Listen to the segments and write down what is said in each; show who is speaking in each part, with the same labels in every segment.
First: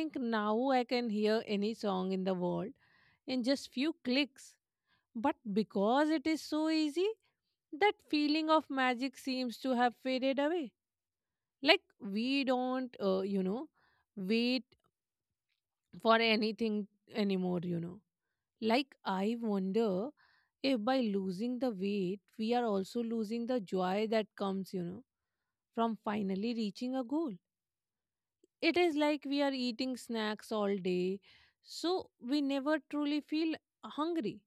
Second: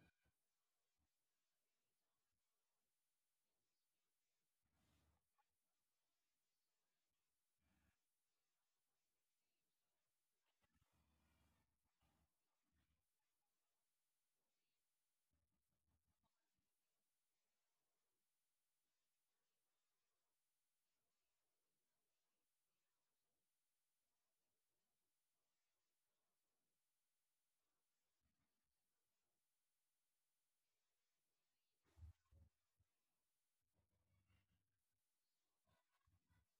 Speaker 1: think now I can hear any song in the world in just few clicks. But because it is so easy, that feeling of magic seems to have faded away. Like, we don't, wait for anything anymore. Like, I wonder if by losing the weight we are also losing the joy that comes, from finally reaching a goal. It is like we are eating snacks all day so we never truly feel hungry,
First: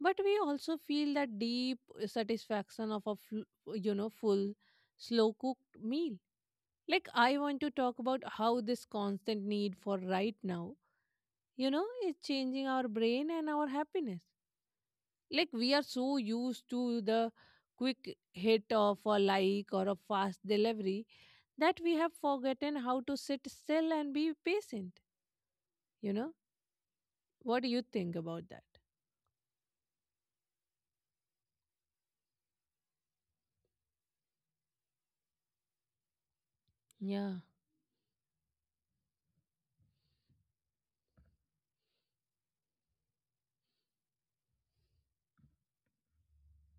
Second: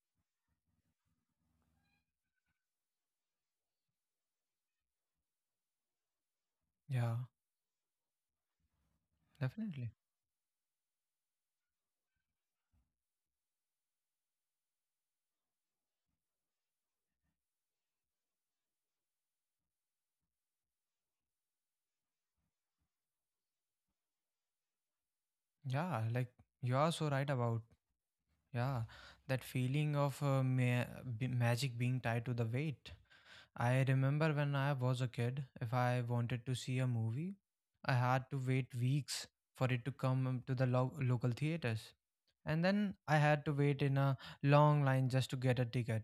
Speaker 1: but we also feel that deep satisfaction of a full, slow cooked meal. Like,
Speaker 2: Yeah,
Speaker 1: I want to talk about how this constant need for
Speaker 2: definitely.
Speaker 1: right now is changing our brain and our happiness. Like, we are so used to the quick hit of a like or a fast delivery that we have forgotten how to sit still and be patient. You know,
Speaker 2: Yeah, like you are so
Speaker 1: what do
Speaker 2: right
Speaker 1: you
Speaker 2: about
Speaker 1: think about that?
Speaker 2: yeah that feeling of magic being tied to the weight. I remember when I was a kid, if I wanted to
Speaker 1: Yeah,
Speaker 2: see a movie, I had to wait weeks for it to come to the local theaters. And then I had to wait in a long line just to get a ticket.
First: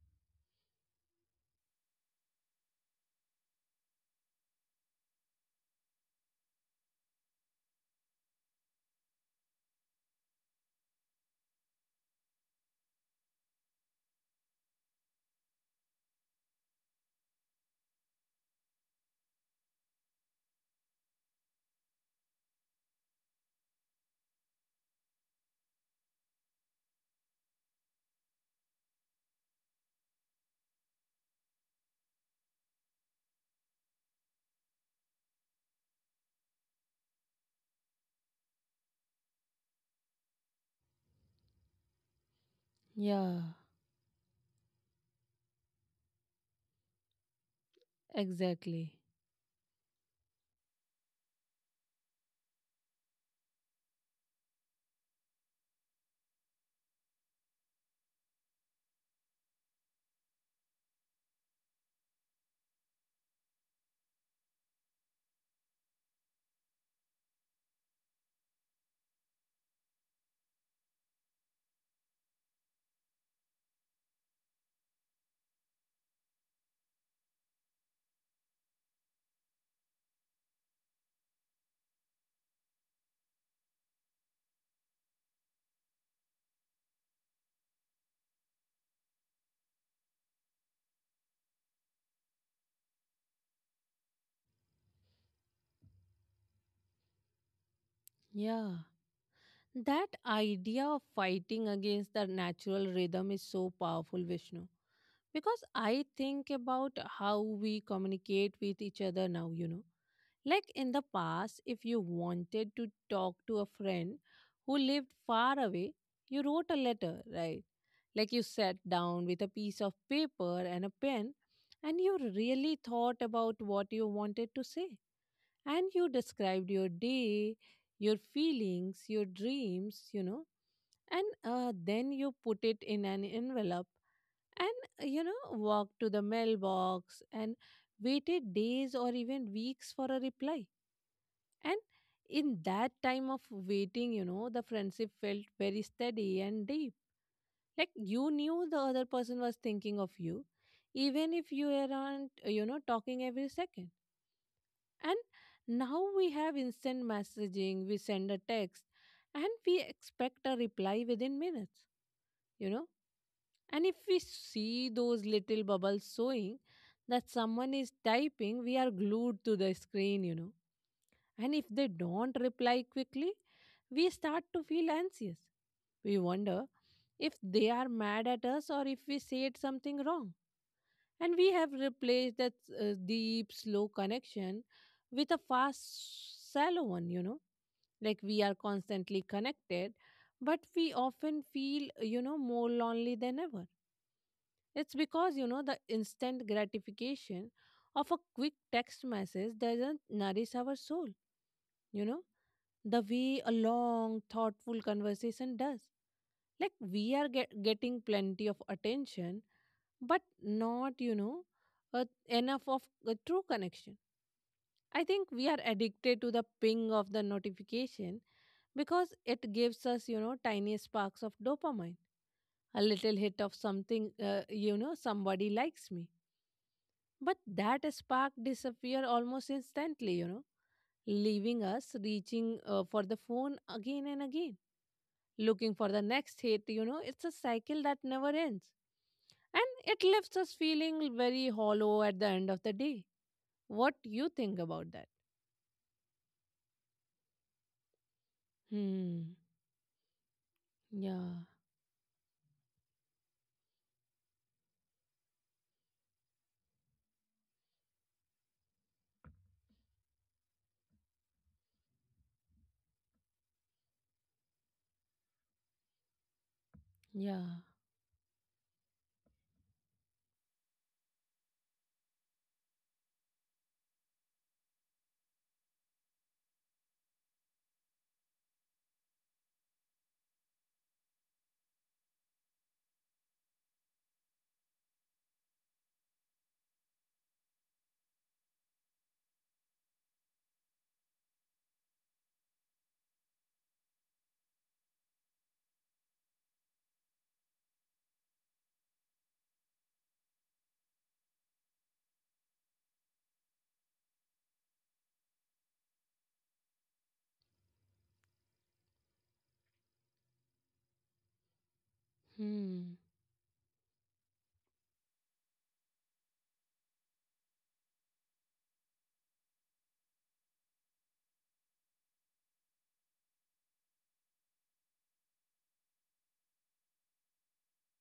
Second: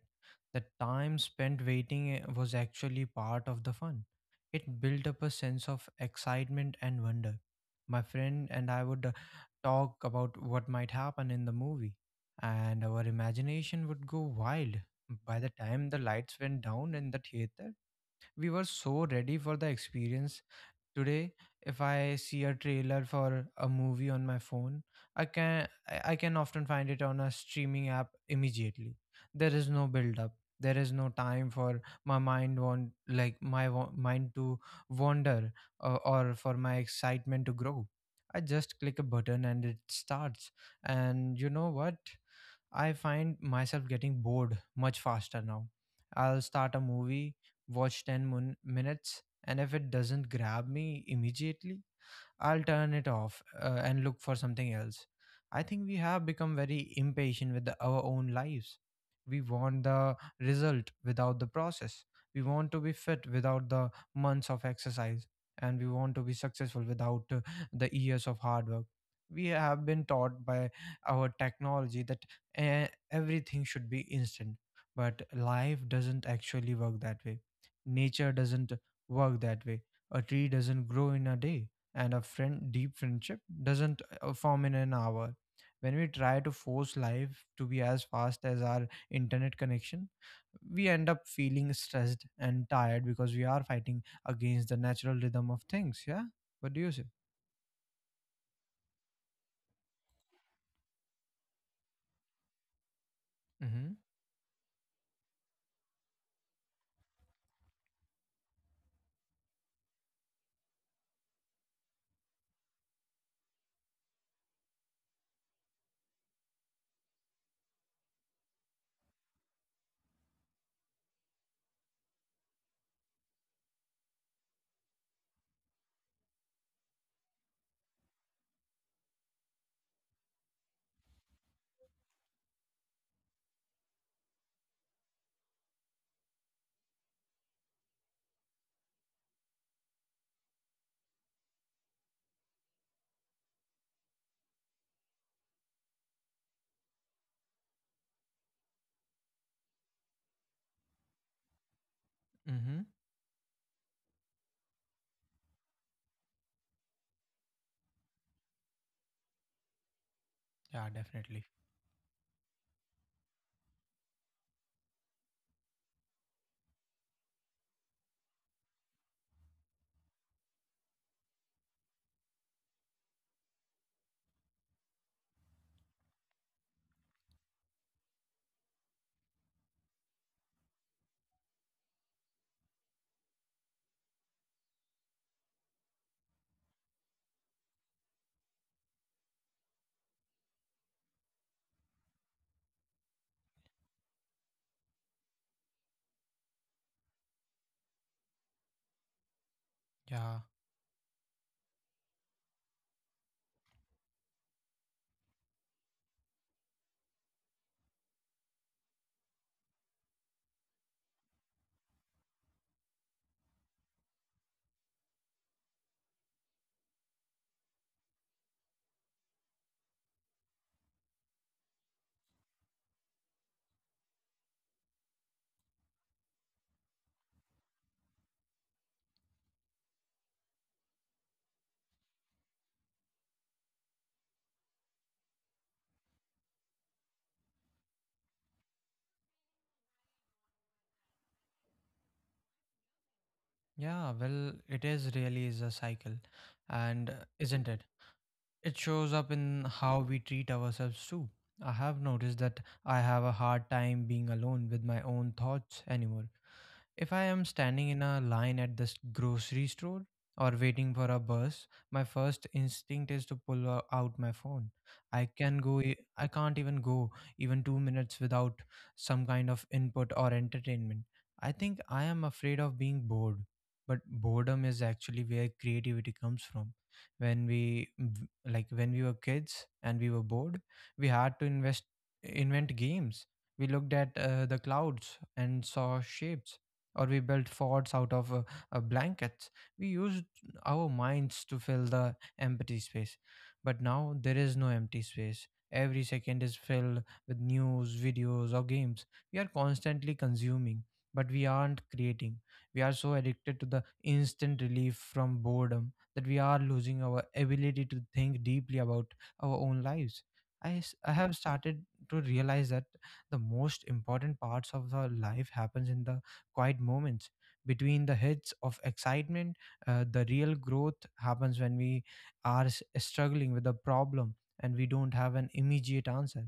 Speaker 2: The time spent waiting was actually part of the fun. It built up a sense of excitement and wonder. My friend and I would talk about what might happen in the movie, and our imagination would go wild. By the time the lights went down in the theater, we were so ready for the experience. Today, if I see a trailer for a movie on my phone, I can I can often find it on a streaming app immediately. There is no build up. There is no time for my mind want like my wa- mind to wander or for my excitement to grow. I just click a button and it starts. And you know what?
Speaker 1: yeah,
Speaker 2: I find myself getting bored much faster now. I'll start a movie, watch
Speaker 1: exactly.
Speaker 2: 10 minutes, and if it doesn't grab me immediately, I'll turn it off and look for something else. I think we have become very impatient with our own lives. We want the result without the process. We want to be fit without the months of exercise. And we want to be successful without the years of hard work. We have been taught by our technology that everything should be instant. But life doesn't actually work that way. Nature doesn't work that way. A tree doesn't grow in a day, and a friend deep friendship doesn't form in an hour. When we try to force life to be as fast as our internet connection, we end up feeling stressed and tired because we are fighting against the natural rhythm of things. Yeah, what do you say?
Speaker 1: Yeah. That idea of fighting against the natural rhythm is so powerful, Vishnu.
Speaker 2: Mm-hmm.
Speaker 1: Because I think about how we communicate with each other now, you know. Like, in the past, if you wanted to talk to a friend who lived far away, you wrote a letter, right? Like, you sat down with a piece of paper and a pen and you really thought about what you wanted to say. And you described your day, your feelings, your dreams, you know, and then you put it in an envelope and walked to the mailbox and waited days or even weeks for a reply. And in that time of waiting, you know, the friendship felt very steady and deep. Like, you knew the other person was thinking of you, even if you weren't, you know, talking every second.
Speaker 2: Mm-hmm.
Speaker 1: And now we have instant messaging, we send a text, and we expect a reply within minutes.
Speaker 2: Yeah,
Speaker 1: You know,
Speaker 2: definitely.
Speaker 1: and if we see those little bubbles showing that someone is typing, we are glued to the screen, you know. And if they don't reply quickly, we start to feel anxious. We wonder if they are mad at us or if we said something wrong. And we have replaced that deep, slow connection with a fast, shallow one, you know. Like, we are constantly connected, but we often feel, you know, more lonely than ever. It's because, you know, the instant gratification of a quick text message doesn't nourish our soul,
Speaker 2: Yeah.
Speaker 1: you know, the way a long, thoughtful conversation does. Like, we are getting plenty of attention, but not, you know, enough of a true connection. I think we are addicted to the ping of the notification because it gives us, you know, tiny sparks of dopamine, a little hit of something, you know, somebody likes me. But that spark disappear almost instantly, you know, leaving us reaching for the phone again and again, looking for the next hit, you know, it's a cycle that never ends. And it leaves us feeling very hollow at the end of the day. What you think about that?
Speaker 2: Yeah. Well, it is really is a cycle, and isn't it?
Speaker 1: Hmm.
Speaker 2: It shows up in
Speaker 1: Yeah.
Speaker 2: how we treat ourselves too. I have noticed that I have a hard time being alone with my own thoughts anymore. If I am standing in a line at the grocery store or waiting for a bus, my first instinct is to pull out my phone. I can go
Speaker 1: Yeah.
Speaker 2: e- I can't even go even 2 minutes without some kind of input or entertainment. I think I am afraid of being bored, but boredom is actually where creativity comes from. When we v- like when we were kids and we were bored, we had to invest invent games. We looked at the clouds and saw shapes, or we built forts out of blankets. We used our minds to fill the empty space. But now there is no empty space. Every second is filled with news, videos, or games. We are constantly consuming, but we aren't creating. We are so addicted to the instant relief from boredom that we are losing our ability to think deeply about our own lives. I have
Speaker 1: Hmm.
Speaker 2: started to realize that the most important parts of our life happens in the quiet moments between the hits of excitement. The real growth happens when we are struggling with a problem and we don't have an immediate answer.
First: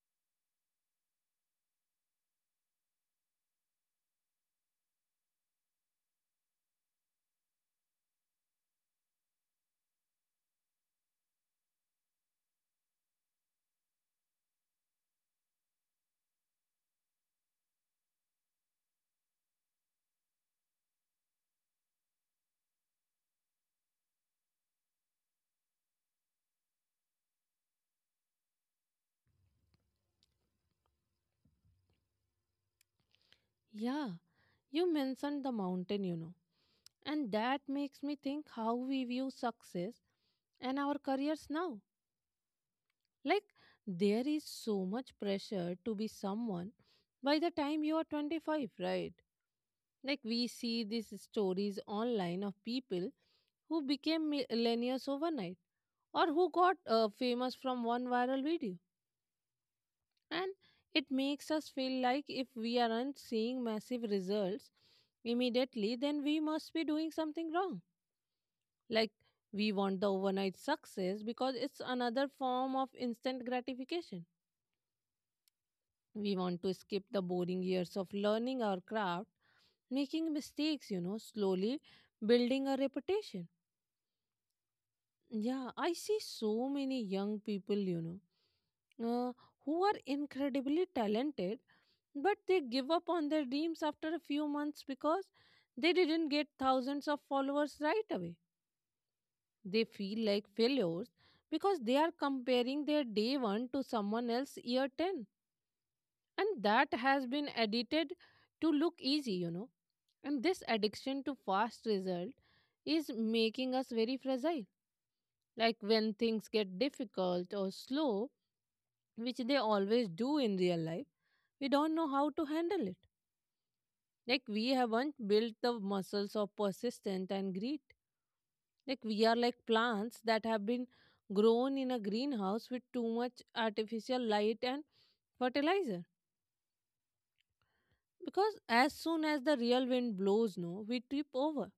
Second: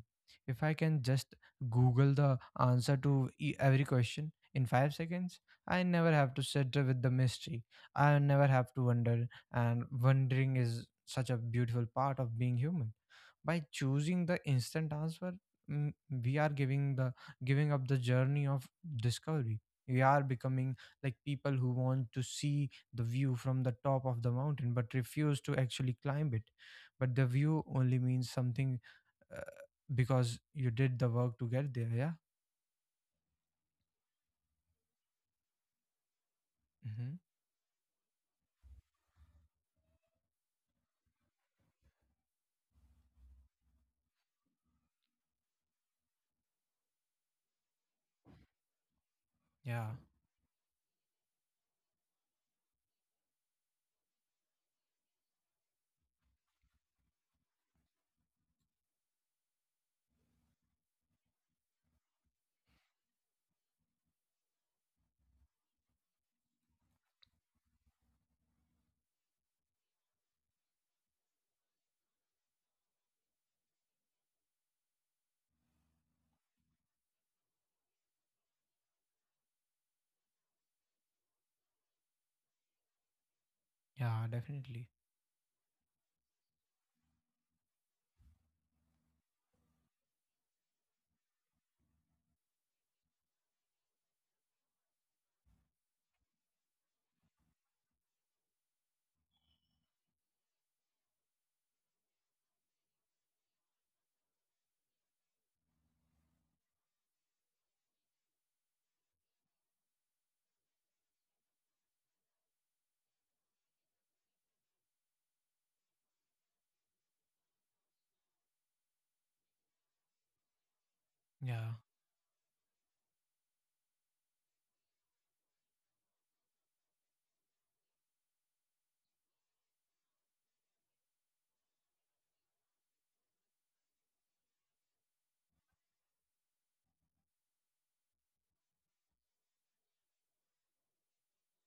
Speaker 2: If I can just Google the answer to every question in 5 seconds, I never have to sit with the mystery. I never have to wonder, and wondering is such a beautiful part of being human. By choosing the instant answer, mm, we are giving up the journey of discovery. We are becoming like people who want to see the view from the top of the mountain but refuse to actually climb it. But the view only means something uh, because you did the work to get there. Yeah.
Speaker 1: Yeah. You mentioned the mountain, you know,
Speaker 2: Mm-hmm.
Speaker 1: and that makes me think how we view success and our careers now. Like, there is so much pressure to be someone by the time you are 25, right?
Speaker 2: Yeah,
Speaker 1: Like, we see these stories online of people who became millennials overnight or who got famous from one viral video. And it makes us feel like if we aren't seeing massive results immediately, then we must be doing something wrong. Like, we want the overnight success because it's another form of instant gratification. We want to skip the boring years of learning our craft, making mistakes, you know, slowly building a reputation.
Speaker 2: yeah, definitely.
Speaker 1: Yeah, I see so many young people, you know, uh, who are incredibly talented, but they give up on their dreams after a few months because they didn't get thousands of followers right away. They feel like failures because they are comparing their day 1 to someone else year 10, and that has been edited to look easy, you know. And this addiction to fast result is making us very fragile. Like, when things get difficult or slow, which they always do in real life, we
Speaker 2: Yeah,
Speaker 1: don't know how to handle it. Like, we haven't built the muscles of persistence and grit. Like, we are like plants that have been grown in a greenhouse with too much artificial light and fertilizer. Because as soon as the real wind blows, no, we trip over.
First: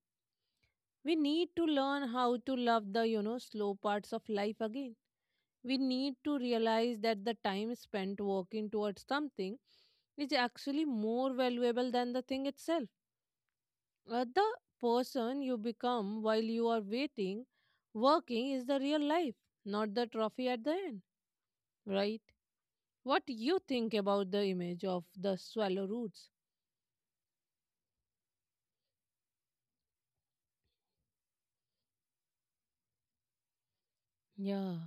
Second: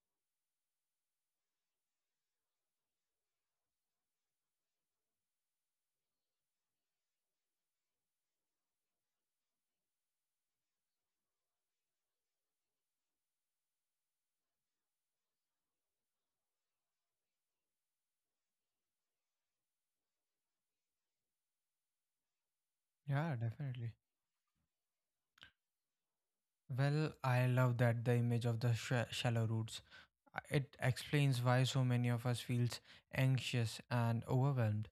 Speaker 1: We need to learn how to love the, you know, slow parts of life again. We need to realize that the time spent working towards something is actually more valuable than the thing itself. The person you become while you are waiting, working is the real life, not the trophy at the end. Right? What do
Speaker 2: yeah,
Speaker 1: you think
Speaker 2: definitely.
Speaker 1: about the image of the swallow roots?
Speaker 2: Well, I love that the image of the shallow roots. It explains why so many of us feels anxious and
Speaker 1: Yeah.
Speaker 2: overwhelmed.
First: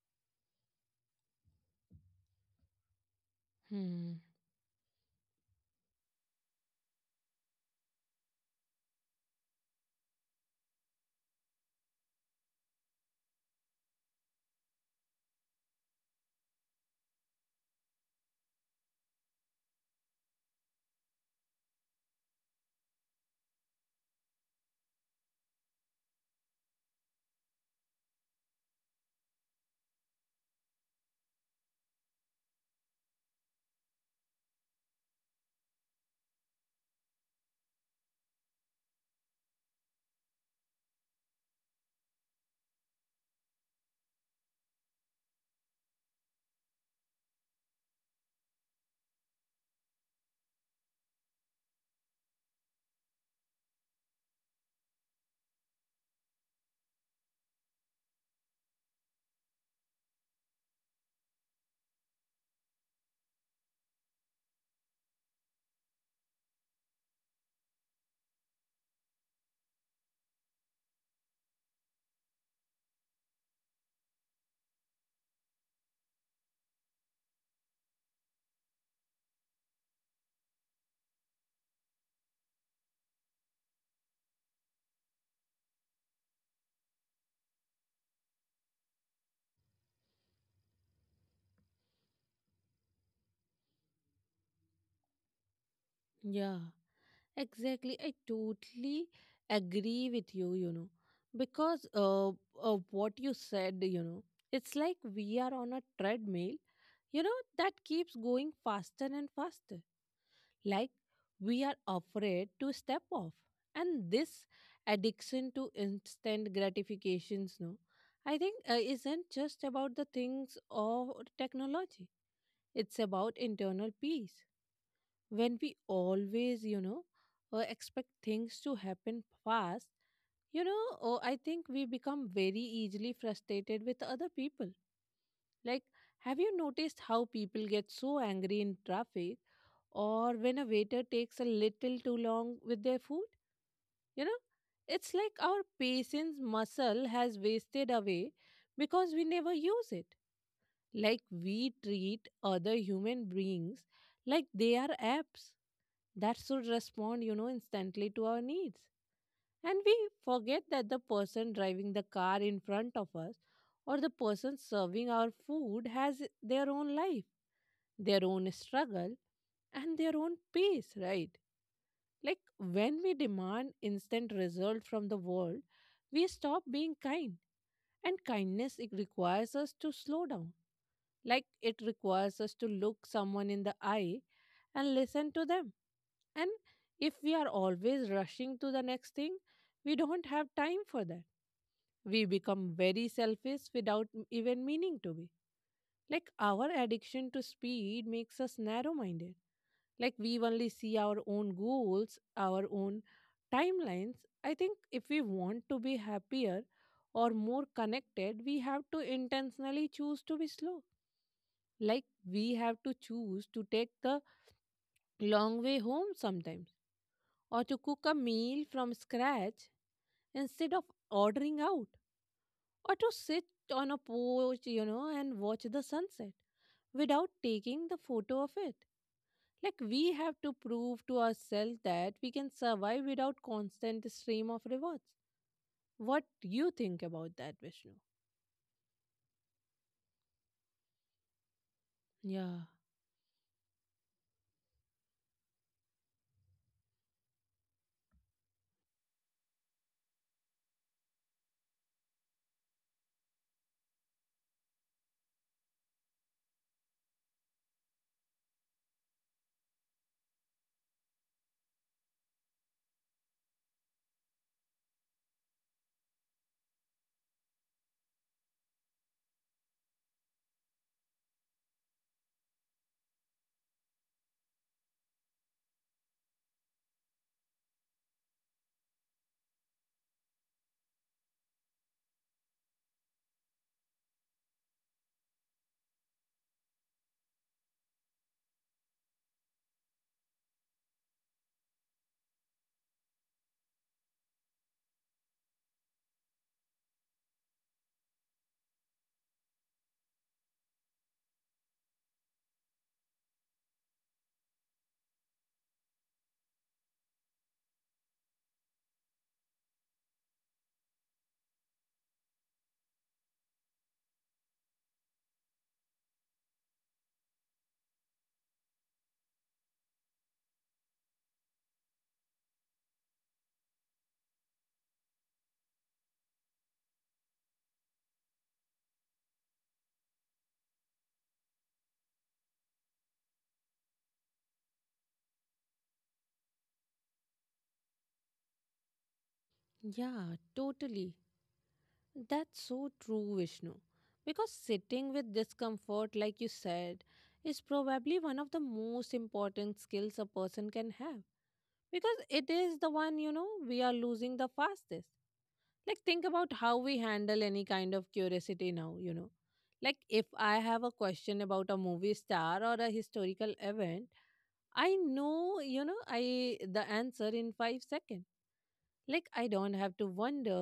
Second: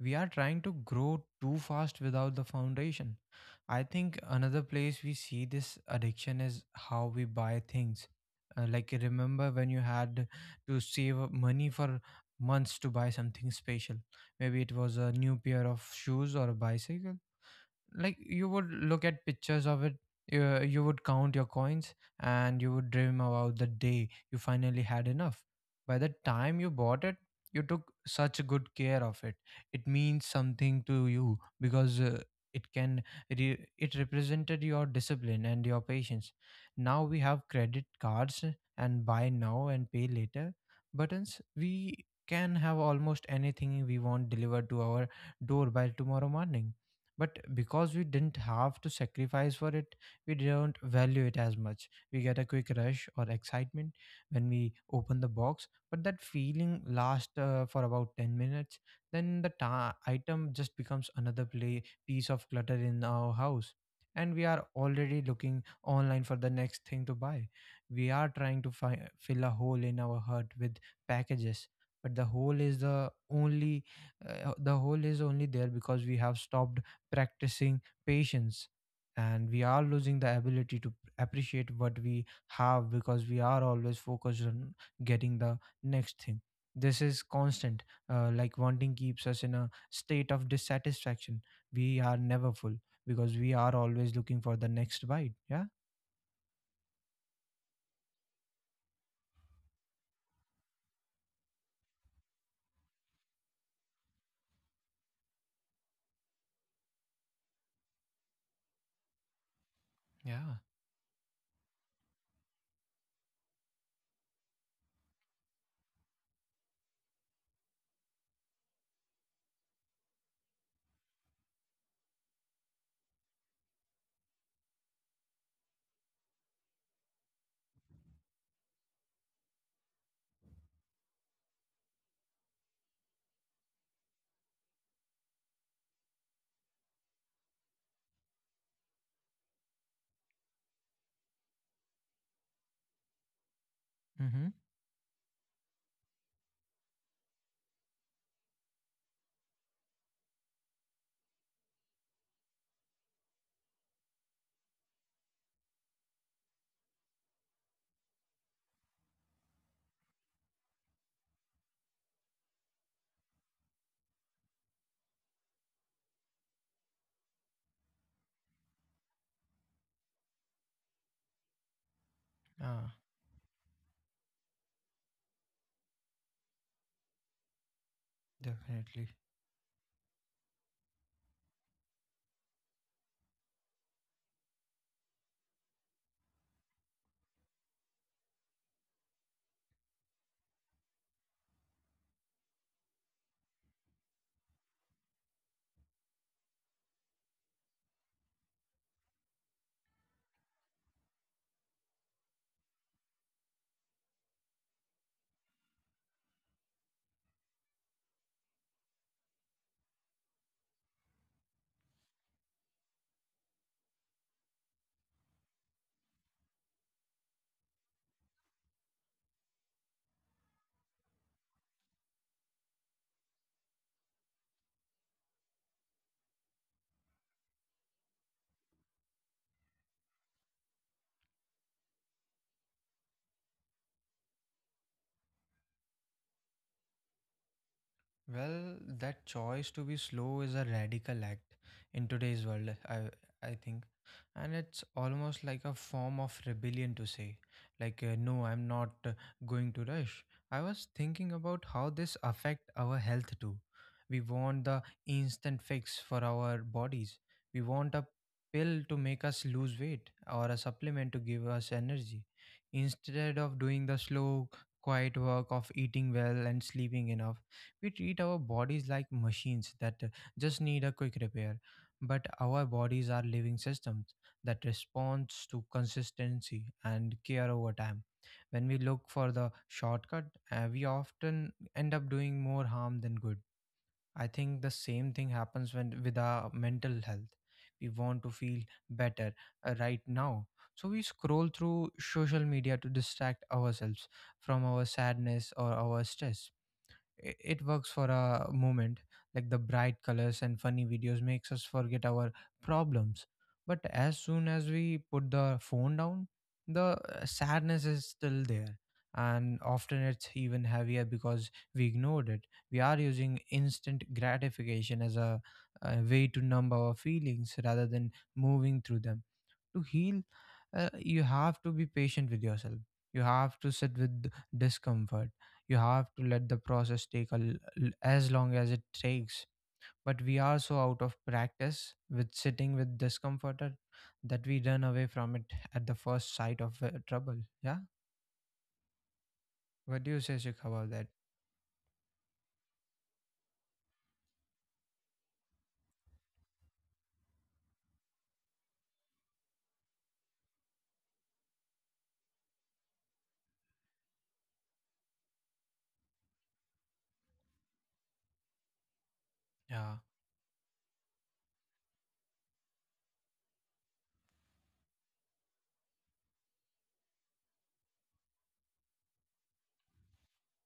Speaker 2: We are trying to grow too fast without the foundation. I
Speaker 1: Hmm.
Speaker 2: think another place we see this addiction is how we buy things. Like remember when you had to save up money for months to buy something special. Maybe it was a new pair of shoes or a bicycle. Like you would look at pictures of it, you would count your coins, and you would dream about the day you finally had enough. By the time you bought it, you took such good care of it. It means something to you because it can it represented your discipline and your patience. Now we have credit cards and buy now and pay later buttons. We can have almost anything we want delivered to our door by tomorrow morning. But because we didn't have to sacrifice for it, we don't value it as much. We get a quick rush or excitement when we open the box, but that feeling lasts for about 10 minutes. Then the item just becomes another play piece of clutter in our house, and we are already looking online for the next thing to buy. We are trying to fill a hole in our heart with packages. But the hole is only there because we have stopped practicing patience. And we are losing the ability to appreciate what we have because we are always focused on getting the next thing. This is constant like wanting, keeps us in a state of dissatisfaction. We are never full because we are always looking for the next bite. Yeah.
Speaker 1: Yeah. Exactly. I totally agree with you, you know, because of what you said, you know, it's like we are on a treadmill, you know, that keeps going faster and faster.
Speaker 2: Yeah.
Speaker 1: Like, we are afraid to step off. And this addiction to instant gratifications, no, I think isn't just about the things of technology, it's about internal peace. When we always, expect things to happen fast, oh, I think we become very easily frustrated with other people. Like, have you noticed how people get so angry in traffic or when a waiter takes a little too long with their food. You know,
Speaker 2: Mm-hmm.
Speaker 1: it's like our patience muscle has wasted away because we never use it. Like, we treat other human beings like they are apps that should respond, you know, instantly to our needs. And we forget that the person driving the car in front of us or the person serving our food has their own life, their own struggle, and their own pace, right? Like,
Speaker 2: Ah,
Speaker 1: when we demand instant result from the world, we stop being kind. And kindness it
Speaker 2: definitely.
Speaker 1: requires us to slow down, like it requires us to look someone in the eye and listen to them. And if we are always rushing to the next thing, we don't have time for that. We become very selfish without even meaning to be. Like, our addiction to speed makes us narrow minded. Like, we only see our own goals, our own timelines. I think if we want to be happier or more connected, we have to intentionally choose to be slow, like we have to choose to take the long way home sometimes, or to cook a meal from scratch instead of ordering out, or to sit on a porch, you know, and watch the sunset without taking the photo of it. Like, we have to prove to ourselves that we can survive without constant stream of rewards. What do you think about that, Vishnu?
Speaker 2: Well, that choice to be slow is a radical act in today's
Speaker 1: Yeah,
Speaker 2: world, I think. And it's almost like a form of rebellion to say, like, no, I'm not going to rush. I was thinking about how this affect our health too. We want the instant fix for our bodies. We want a pill to make us lose weight or a supplement to give us energy. Instead of doing the slow, quiet work of eating well and sleeping enough, we treat our bodies like machines that just need a quick repair. But our bodies are living systems that responds to consistency and care over time. When we look for the shortcut, we often end up doing more harm than good. I think the same thing happens when with our mental health. We want to feel better right now. So we scroll through social media to distract ourselves from our sadness or our stress. It works for a moment. Like the bright colors and funny videos makes us forget our problems. But as soon as we put the phone down, the sadness is still there, and often it's even heavier because we ignored it. We are using instant gratification as a way to numb our feelings rather than moving through them. To heal, you have to be patient with yourself. You have to sit with discomfort. You have to let the process take as long as it takes. But we are so out of practice with sitting with discomfort that we run away from it at the first sight of trouble. Yeah. What do you say,
Speaker 1: yeah,
Speaker 2: Shikha, about that?
Speaker 1: totally. That's so true, Vishnu. Because sitting with discomfort, like you said, is probably one of the most important skills a person can have. Because it is the one, you know, we are losing the fastest. Like, think about how we handle any kind of curiosity now, you know.
Speaker 2: Yeah.
Speaker 1: Like, if I have a question about a movie star or a historical event, I know, you know, I the answer in 5 seconds. Like, I don't have to wonder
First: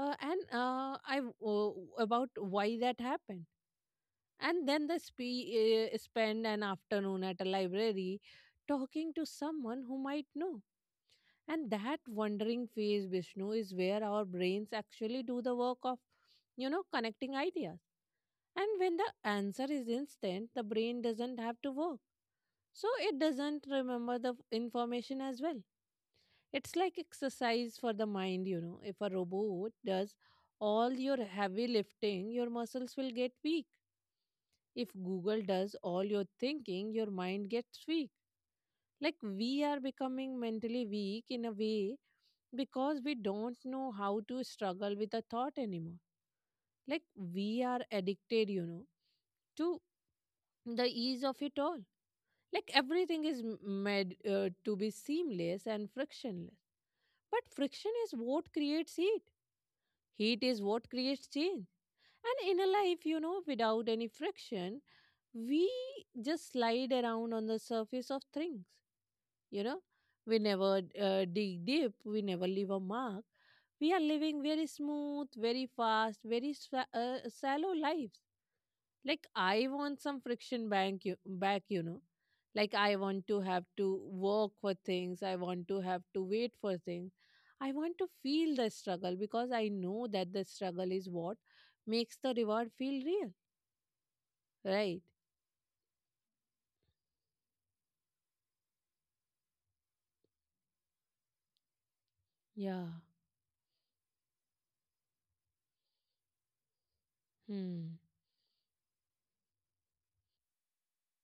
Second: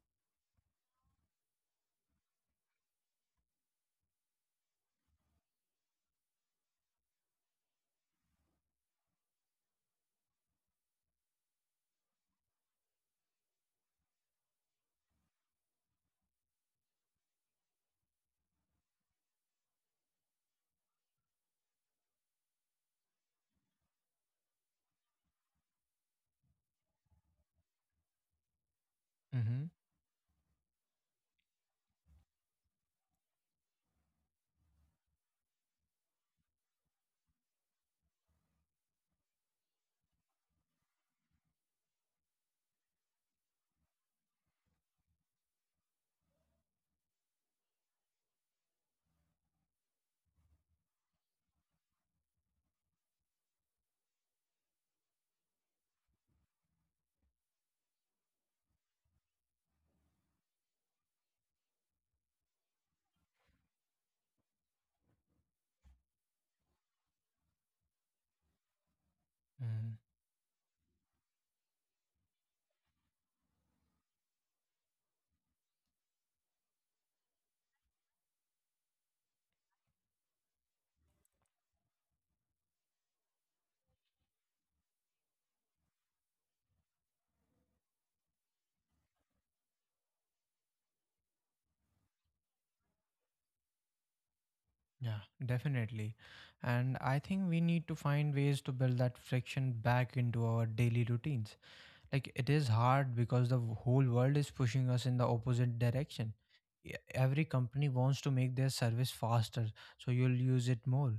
Speaker 1: and I uh, about why that happened, and then spend an afternoon at a library talking to someone who might know. And that wandering phase, Vishnu, is where our brains actually do the work of, you know, connecting ideas. And when the answer is instant, the brain doesn't have to work, so it doesn't remember the information as well. It's like exercise for the mind, you know. If a
Speaker 2: Mm-hmm.
Speaker 1: robot does all your heavy lifting, your muscles will get weak. If Google does all your thinking, your mind gets weak. Like we are becoming mentally weak in a way because we don't know how to struggle with a thought anymore. Like we are addicted, to the ease of it all. Like everything is made to be seamless and frictionless. But friction is what creates heat. Heat is what creates change. And in a life, without any friction, we just slide around on the surface of things. You know,
Speaker 2: Hmm.
Speaker 1: we never dig deep, we never leave a mark. We are living very smooth, very fast, shallow lives. Like I want some friction back. Like I want to have to work for things. I want to have to wait for things. I want to feel the struggle because I know that the struggle is what makes the reward feel real, right?
Speaker 2: Yeah, definitely. And I think we need to find ways to build that friction back into our daily routines. Like it is
Speaker 1: Yeah.
Speaker 2: hard because the whole world is pushing us in the opposite direction. Every company
Speaker 1: Hmm.
Speaker 2: wants to make their service faster so you'll use it more.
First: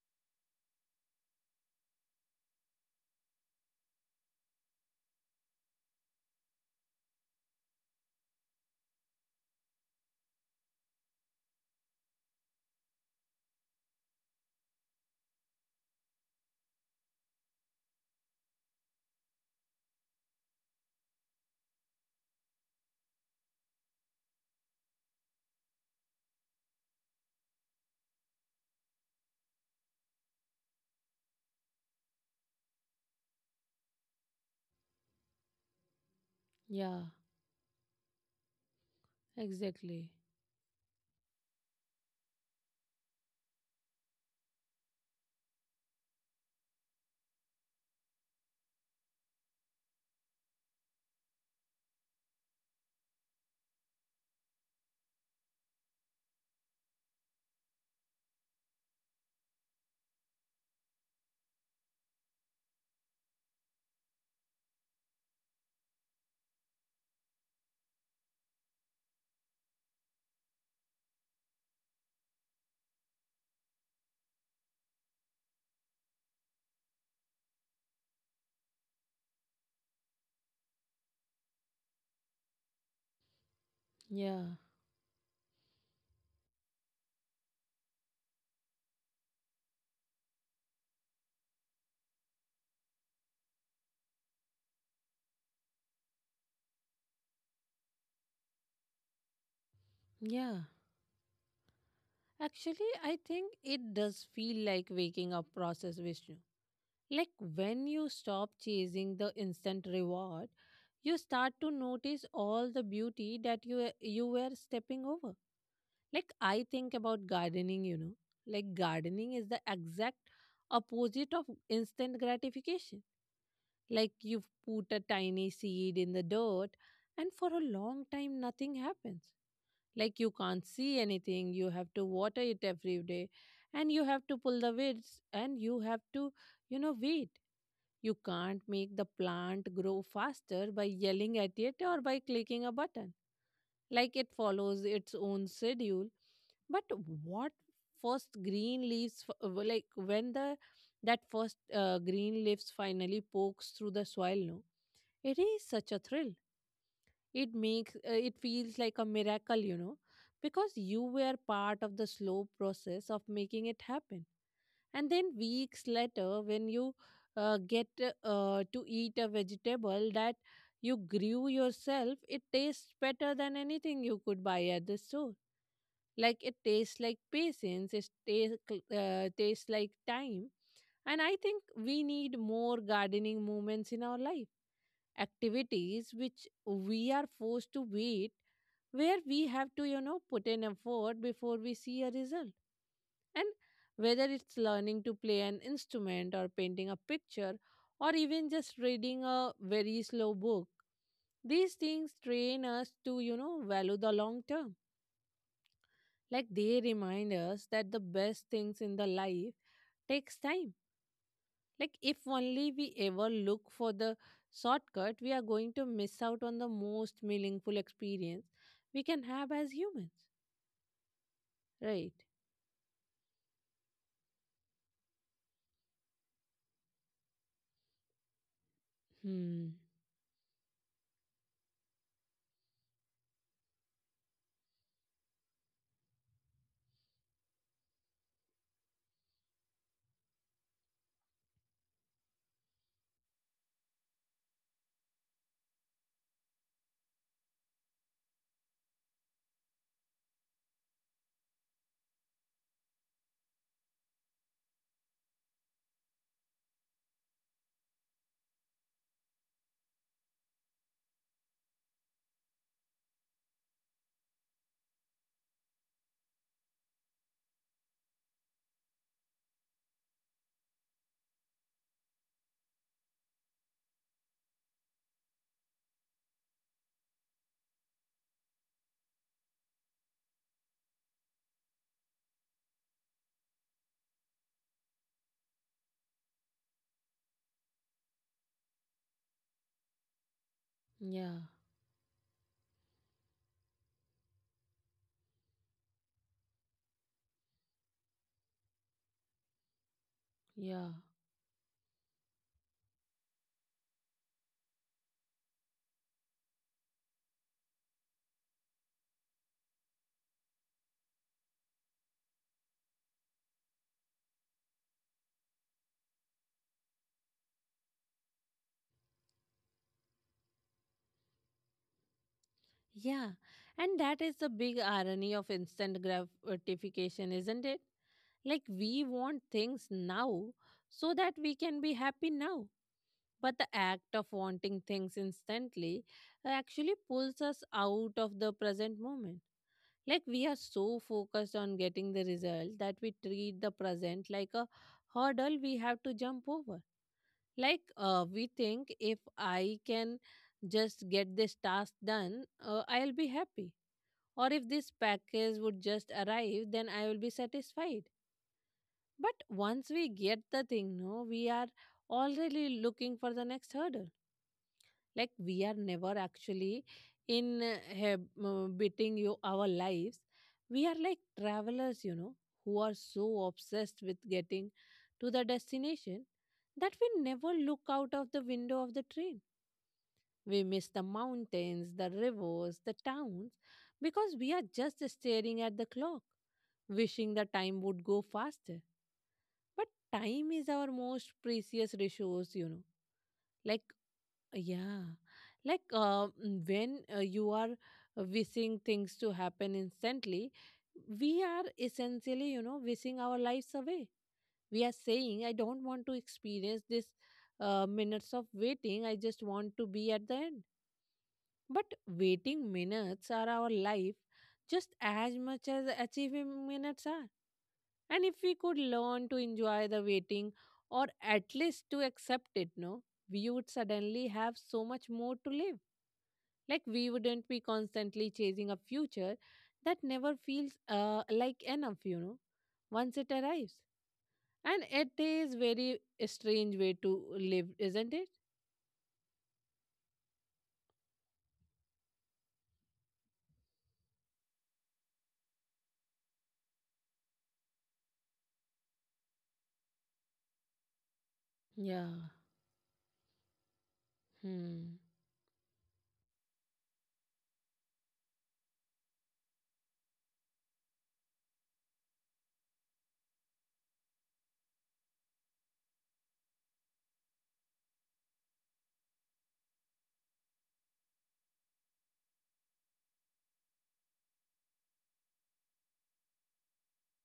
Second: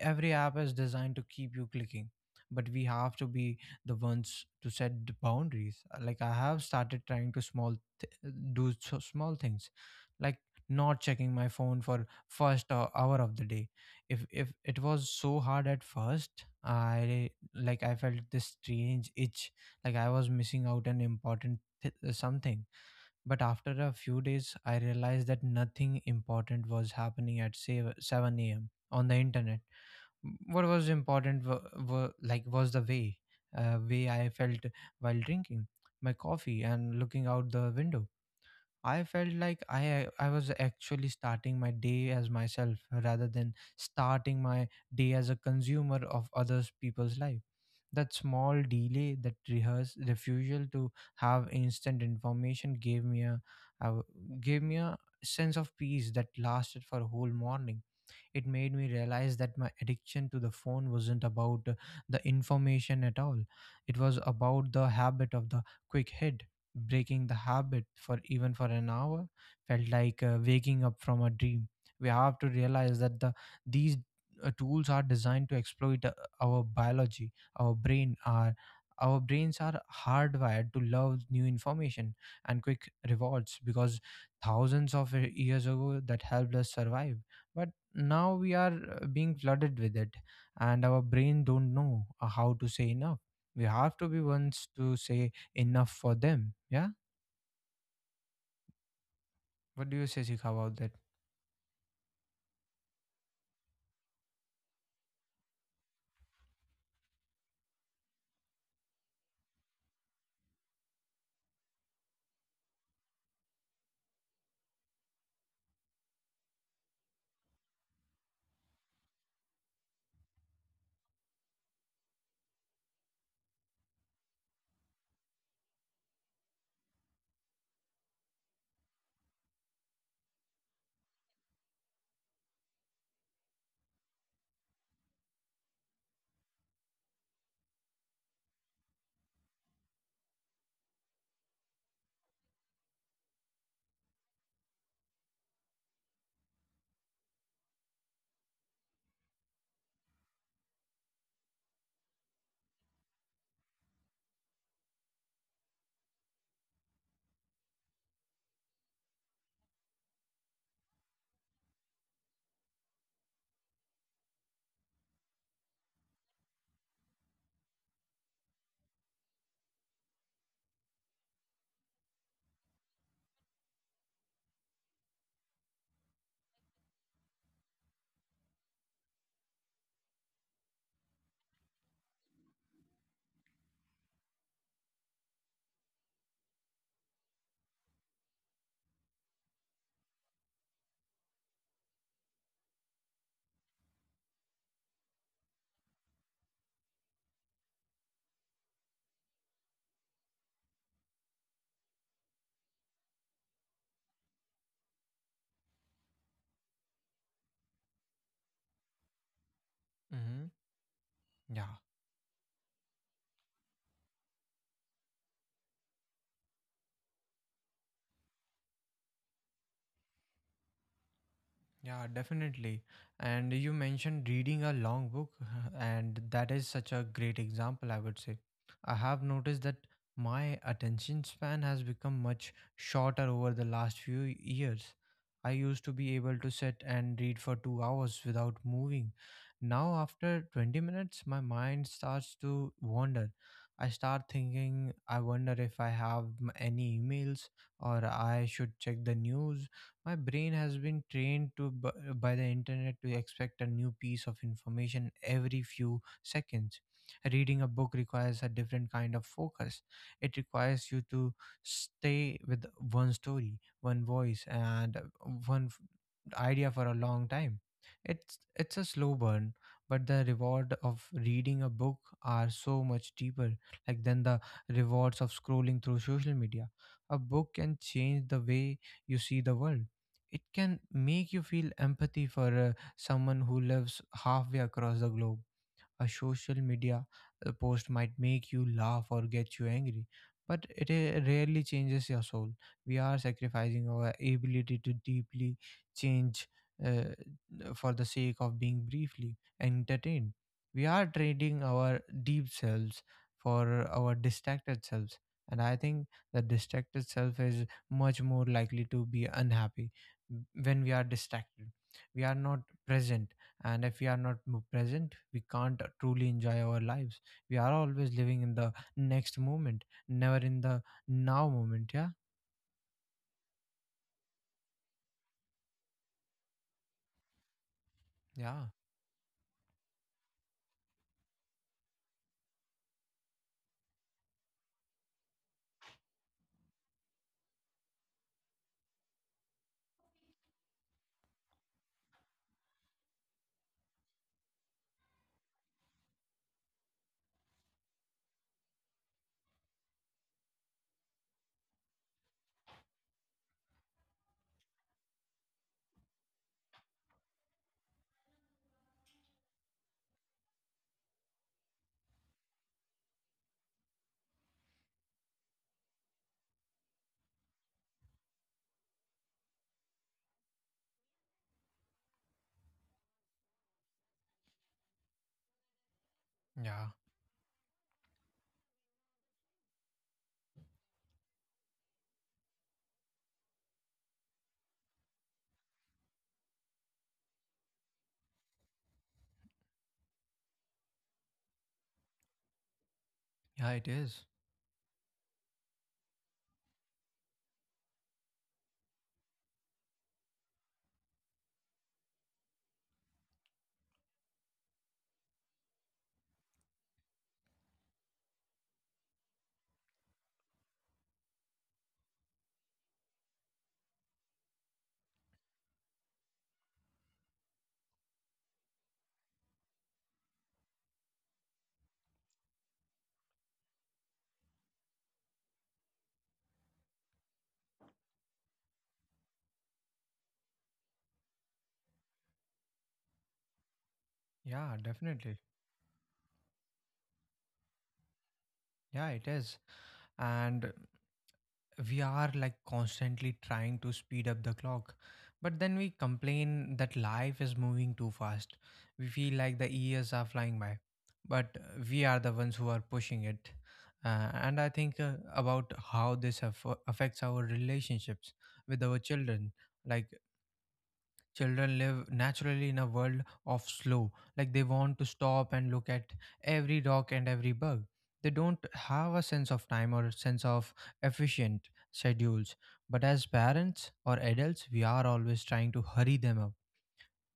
Speaker 2: Every app is designed to keep you clicking, but we have to be the ones to set the boundaries. Like I have started trying to do so small things, like not checking my phone for first hour of the day. If it was so hard at first. I Like I felt this strange itch, like I was missing out an important something. But after a few days I realized that nothing important was happening at say 7 a.m on the internet. What was important were like was the way I felt while drinking my coffee and
Speaker 1: Yeah,
Speaker 2: looking out the window. I felt like I
Speaker 1: exactly.
Speaker 2: I was actually starting my day as myself rather than starting my day as a consumer of others people's life. That small delay, that rehearse refusal to have instant information uh, gave me a sense of peace that lasted for a whole morning. It made me realize that my addiction to the phone wasn't about the information at all. It was about the habit of the quick hit. Breaking the habit for even for an hour felt like waking up from a dream. We have to realize that these tools are designed to exploit our biology, our brains are hardwired to love new information and quick rewards because
Speaker 1: Yeah.
Speaker 2: thousands of years ago that helped us survive. But now we are being flooded with it, and our brain don't know how to say enough. We have to be ones to say enough for them, yeah. What do you say, Sikha,
Speaker 1: Yeah,
Speaker 2: about that?
Speaker 1: actually I think it does feel like waking up process, Vishnu. Like when you stop chasing the instant reward, you start to notice all the beauty that you were stepping over. Like I think about gardening. Like gardening is the exact opposite of instant gratification. Like you put a tiny seed in the dirt, and for a long time nothing happens. Like you can't see anything, you have to water it every day, and you have to pull the weeds, and you have to weed. You can't make the plant grow faster by yelling at it or by clicking a button. Like it follows its own schedule. But what first green leaves, f- w- like when the that first green leaves finally pokes through the soil, no, it is such a thrill. It feels like a miracle, because you were part of the slow process of making it happen. And then weeks later, when you get to eat a vegetable that you grew yourself, it tastes better than anything you could buy at the store. Like it tastes like patience, it tastes like time. And I think we need more gardening moments in our life, activities which we are forced to wait, where we have to, put in effort before we see a result. And whether it's learning to play an instrument or painting a picture or even just reading a very slow book, these things train us to, value the long term. Like they remind us that the best things in the life takes
Speaker 2: Mm-hmm.
Speaker 1: time.
Speaker 2: Yeah.
Speaker 1: Like if only we ever look for the shortcut, we are going to miss out on the most meaningful experience we can have as humans.
Speaker 2: Yeah,
Speaker 1: Right.
Speaker 2: definitely. And you mentioned reading a long book, and that is such a great example, I would say. I have noticed that
Speaker 1: Hmm.
Speaker 2: my attention span has become much shorter over the last few years. I used to be able to sit and read for 2 hours without moving. Now, after 20 minutes, my mind starts to wander. I start thinking, I wonder if I have any emails, or I should check the news. My brain has been trained by the internet to expect a new piece of information every few seconds. Reading a book requires a different kind of focus. It requires you to stay with one story, one voice, and one idea for a long time. It's a slow burn, but the reward of reading a book are so much deeper like than the rewards of scrolling through social media. A book can change the way you see the world. It can make you feel empathy for someone who lives halfway across the globe. A social media post might make you laugh or get you angry, but it
Speaker 1: Yeah.
Speaker 2: rarely changes your soul. We are sacrificing our ability to deeply change uh, for the sake of being briefly entertained. We
Speaker 1: Yeah.
Speaker 2: are trading our deep selves for our distracted selves. And I think the distracted self is much more likely to be unhappy when we are distracted. We are not present, and if we are not present we can't truly enjoy our lives. We are always living in the next moment, never in the now moment, yeah.
Speaker 1: Yeah, and that is the big irony of instant gratification, isn't it?
Speaker 2: Yeah.
Speaker 1: Like, we want things now so that we can be happy now. But the act of wanting things instantly actually pulls us out of the present moment. Like, we are so focused on getting the result that we treat the present like a hurdle we have to jump over. Like, we think if I can just get this task done, I'll be happy, or if this package would just arrive, then I will be satisfied. But once we get the thing, no, we are already looking for the next hurdle. Like we are never actually in beating you our lives. We are like travelers, who are so obsessed with getting to the destination
Speaker 2: Yeah.
Speaker 1: that we never look out of the window of the train. We miss the mountains, the rivers, the towns because we are just staring at the clock wishing the time would go faster. But time is our most precious resource.
Speaker 2: Yeah, it
Speaker 1: Like,
Speaker 2: is.
Speaker 1: yeah, when you are wishing things to happen instantly, we are essentially, wishing our lives away. We are saying, I don't want to experience this minutes of waiting. I just want to be at the end. But waiting minutes are our life just as much as achieving minutes are, and if we could learn to enjoy the waiting, or at least to accept it, no, we would suddenly have so much more to live. Like we wouldn't be constantly chasing a future that never feels like enough, once it arrives.
Speaker 2: Yeah,
Speaker 1: And it
Speaker 2: definitely.
Speaker 1: is very strange way to live, isn't it?
Speaker 2: Yeah, it is. And we are like constantly trying to speed up the clock, but then we complain that life is moving too fast. We feel like the years are flying by, but we are
Speaker 1: Yeah.
Speaker 2: the ones who are pushing it. And I think
Speaker 1: Hmm.
Speaker 2: about how this affects our relationships with our children. Like, children live naturally in a world of slow, like they want to stop and look at every rock and every bug. They don't have a sense of time or a sense of efficient schedules. But as parents or adults, we are always trying to hurry them up,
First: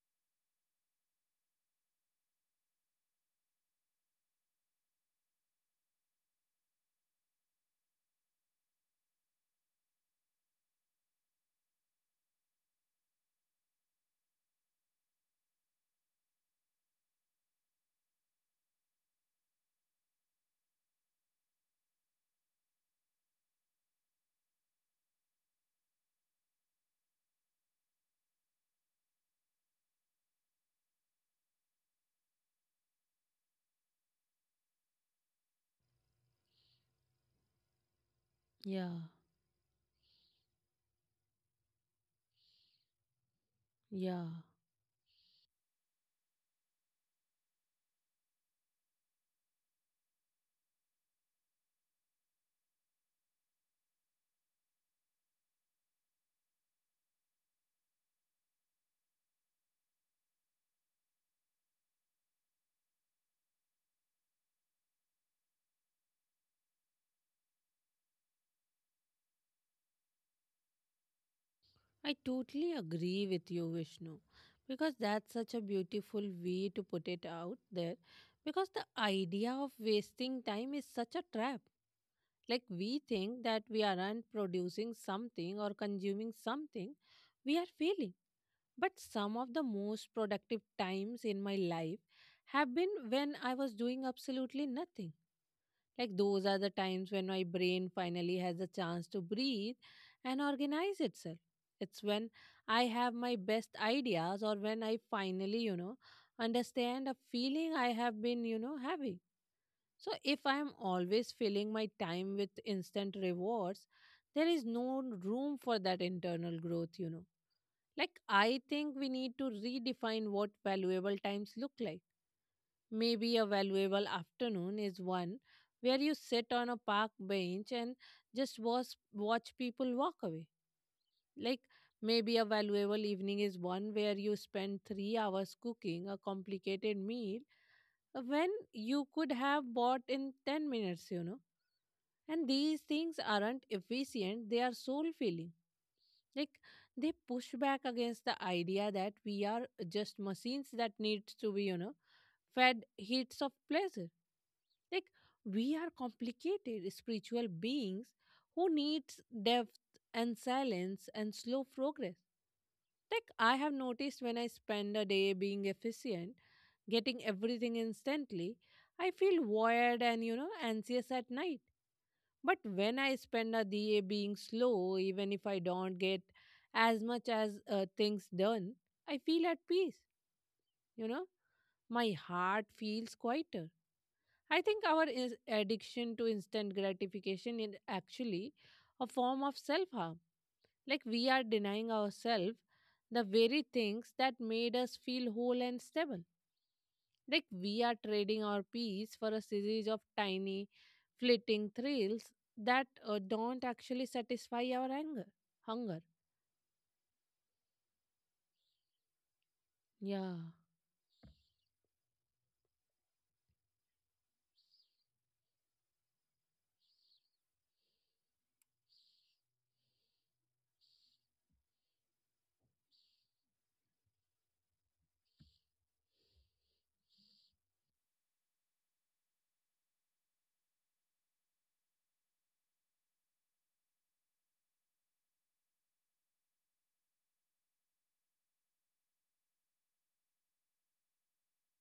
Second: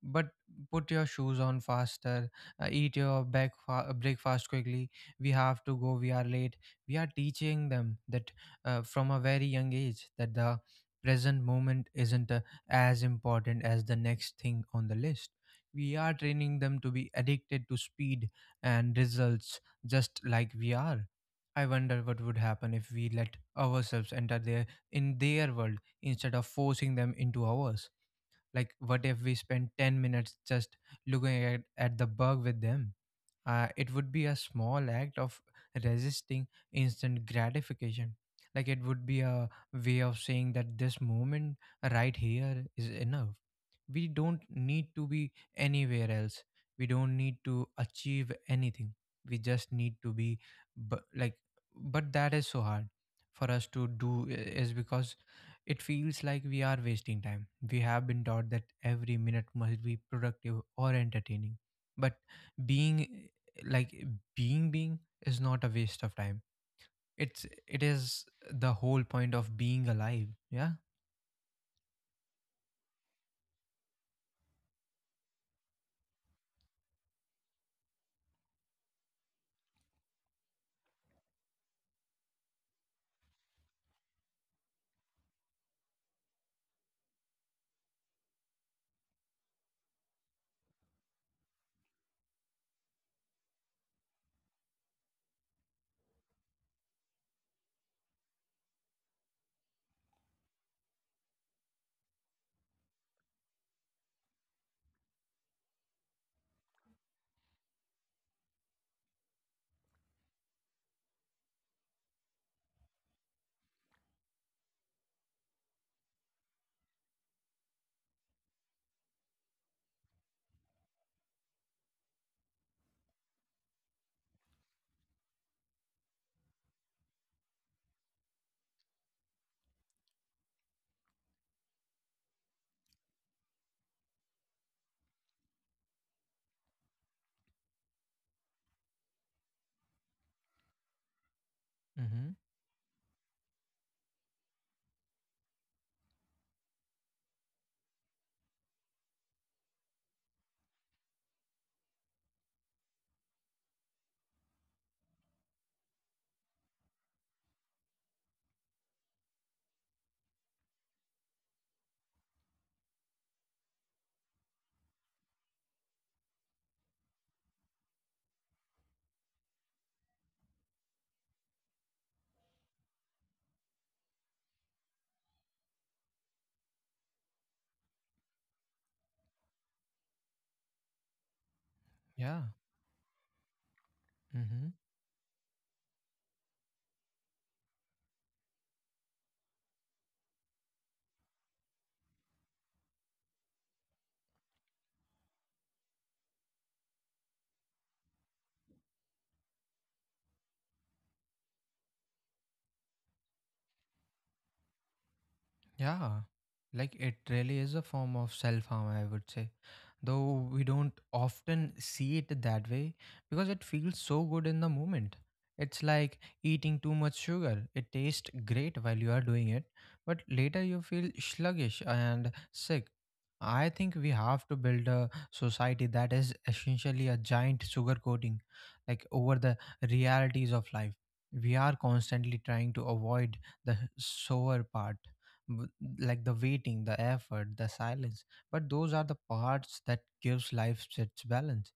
Speaker 2: but put your shoes on faster, eat your breakfast quickly, we have to go, we are late. We are teaching them that from a very young age that the present moment isn't as important as the next thing on the list. We are training them to be addicted to speed and results, just like we are. I wonder what would happen if we let ourselves enter their world instead of forcing them into ours. Like, what if we spend 10 minutes just looking at the bug with them? It would be a small act of resisting instant gratification. Like it
Speaker 1: Yeah.
Speaker 2: would be a way of saying that this moment right here is enough. We
Speaker 1: Yeah,
Speaker 2: don't need to be anywhere else, we don't need to achieve anything, we just need to be. But like but that is so hard for us to do, is because it feels like we are wasting time. We have been taught that every minute must be productive or entertaining, but being like being being is not a waste of time. It is the whole point of being alive, yeah.
Speaker 1: I totally agree with you, Vishnu, because that's such a beautiful way to put it out there. Because the idea of wasting time is such a trap. Like, we think that we aren't producing something or consuming something, we are failing. But some of the most productive times in my life have been when I was doing absolutely nothing. Like those are the times when my brain finally has a chance to breathe and organize itself. It's when I have my best ideas, or when I finally, understand a feeling I have been, having. So if I'm always filling my time with instant rewards, there is no room for that internal growth. Like I think we need to redefine what valuable times look like. Maybe a valuable afternoon is one where you sit on a park bench and just watch people walk away. Like maybe a valuable evening is one where you spend 3 hours cooking a complicated meal when you could have bought in 10 minutes.
Speaker 2: Mm-hmm.
Speaker 1: And these things aren't efficient, they are soul filling. Like they push back against the idea that we are just machines that needs to be, fed hits of pleasure. Like we are complicated spiritual beings who needs depth and silence and slow progress. Like I have noticed when I spend a day being efficient, getting everything instantly, I feel wired and anxious at night. But when I spend a day being slow, even if I don't get as much as things done, I feel at peace. You know, my
Speaker 2: Yeah.
Speaker 1: heart feels quieter. I
Speaker 2: Mm-hmm.
Speaker 1: think our is addiction to instant gratification is actually a form of self harm. Like we are denying ourselves the very things that made us feel whole and stable. Like we are trading our peace for a series of tiny, fleeting thrills that don't actually satisfy our anger, hunger.
Speaker 2: Yeah, like it really is a form of self harm, I would say.
Speaker 1: Yeah,
Speaker 2: Though we don't often see it that way because it feels so good in the moment. It's like eating too much sugar. It tastes great while you are doing it, but later you feel sluggish and sick. I think we have to build a society that is essentially a giant sugar coating, like over the realities of life. We are constantly trying to avoid the sour part, w- like the waiting, the effort, the silence, but those are the parts that gives life its balance.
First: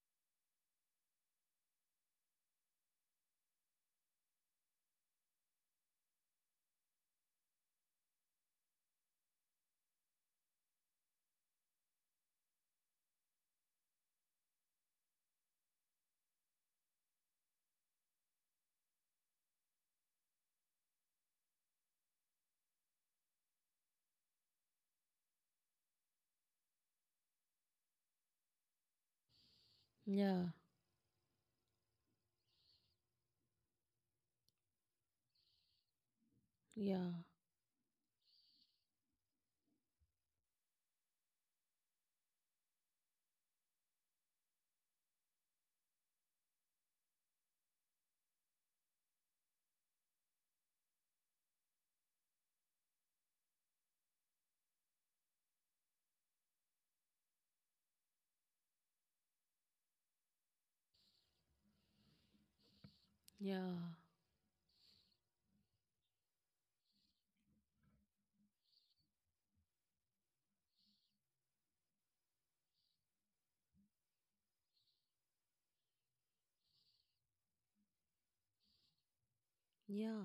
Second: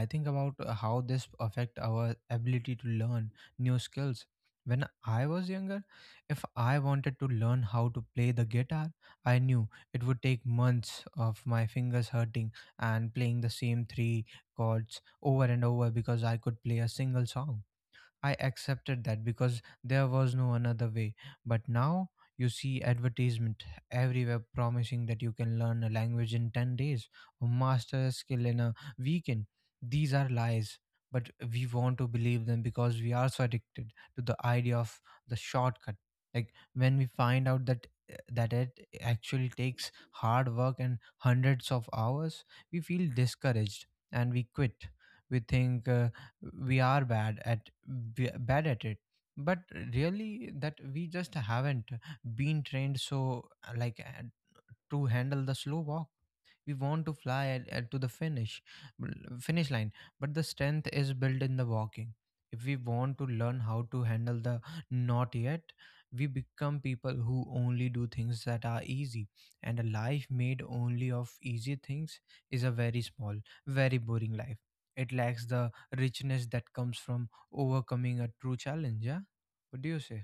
Speaker 2: I think about how this affect our ability to learn new skills. When I was younger, if I wanted to learn how to play the guitar, I knew it would take months of my fingers hurting and playing the same three chords over and over because I could play a single song. I accepted that because there was no another way. But now you see advertisement everywhere promising that you can learn a language in 10 days or master a skill in a weekend. These are
Speaker 1: yeah,
Speaker 2: lies, but we want to believe them because we are so addicted to the idea of the shortcut. Like when we
Speaker 1: yeah,
Speaker 2: find out that it actually takes hard work and hundreds of hours, we feel discouraged and we quit. We think we are bad at it, but really that we just haven't been trained so like to handle the slow walk. We want to fly to the finish, l- finish line, but the strength is built in the walking. If we want to learn
Speaker 1: yeah,
Speaker 2: how to handle the not yet, we become people who only do things that are easy, and a life made only of easy things is a very small, very boring life. It lacks the richness that comes from overcoming a true challenge, yeah. What do you say?
Speaker 1: yeah.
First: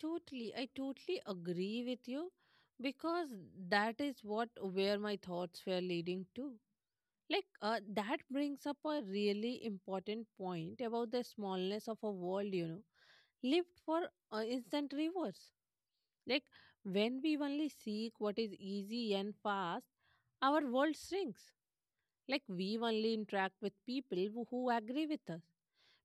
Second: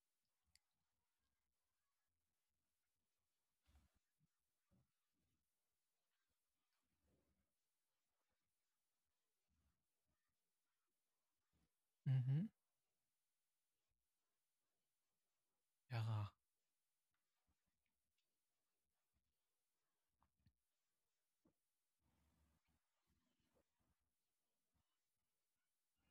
Speaker 1: Totally, I totally agree with you because that is what where my thoughts were leading to. Like, that brings up a really important point about the smallness of a
Speaker 2: Mm-hmm.
Speaker 1: world, lived for instant rewards.
Speaker 2: Yeah.
Speaker 1: Like when we only seek what is easy and fast, our world shrinks. Like we only interact with people who agree with us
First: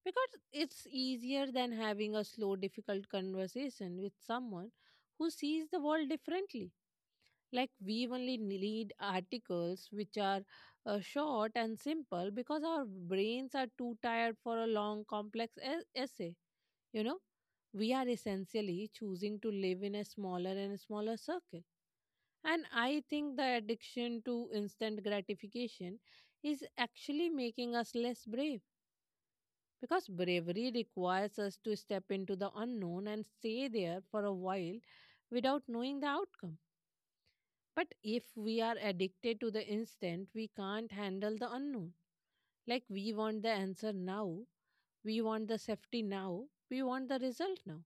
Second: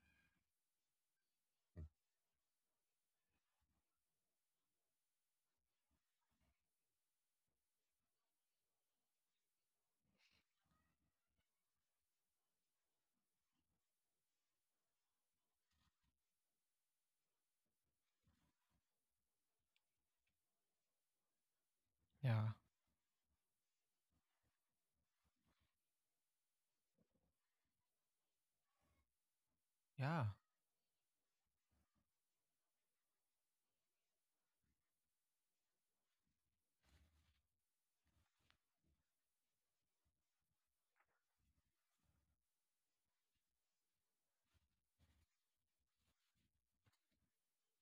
Speaker 1: because it's easier than having a slow, difficult conversation with someone who sees the world differently. Like we only need articles which are short and simple because our brains are too tired for a long, complex essay. You know, we are essentially choosing to live in a smaller and smaller circle,
Speaker 2: Yeah.
Speaker 1: and I think the addiction to instant gratification is actually making us less brave because
Speaker 2: Yeah.
Speaker 1: bravery requires us to step into the unknown and stay there for a while without knowing the outcome. But if we are addicted to the instant, we can't handle the unknown. Like we want the answer now, we want the safety now, we want the result now.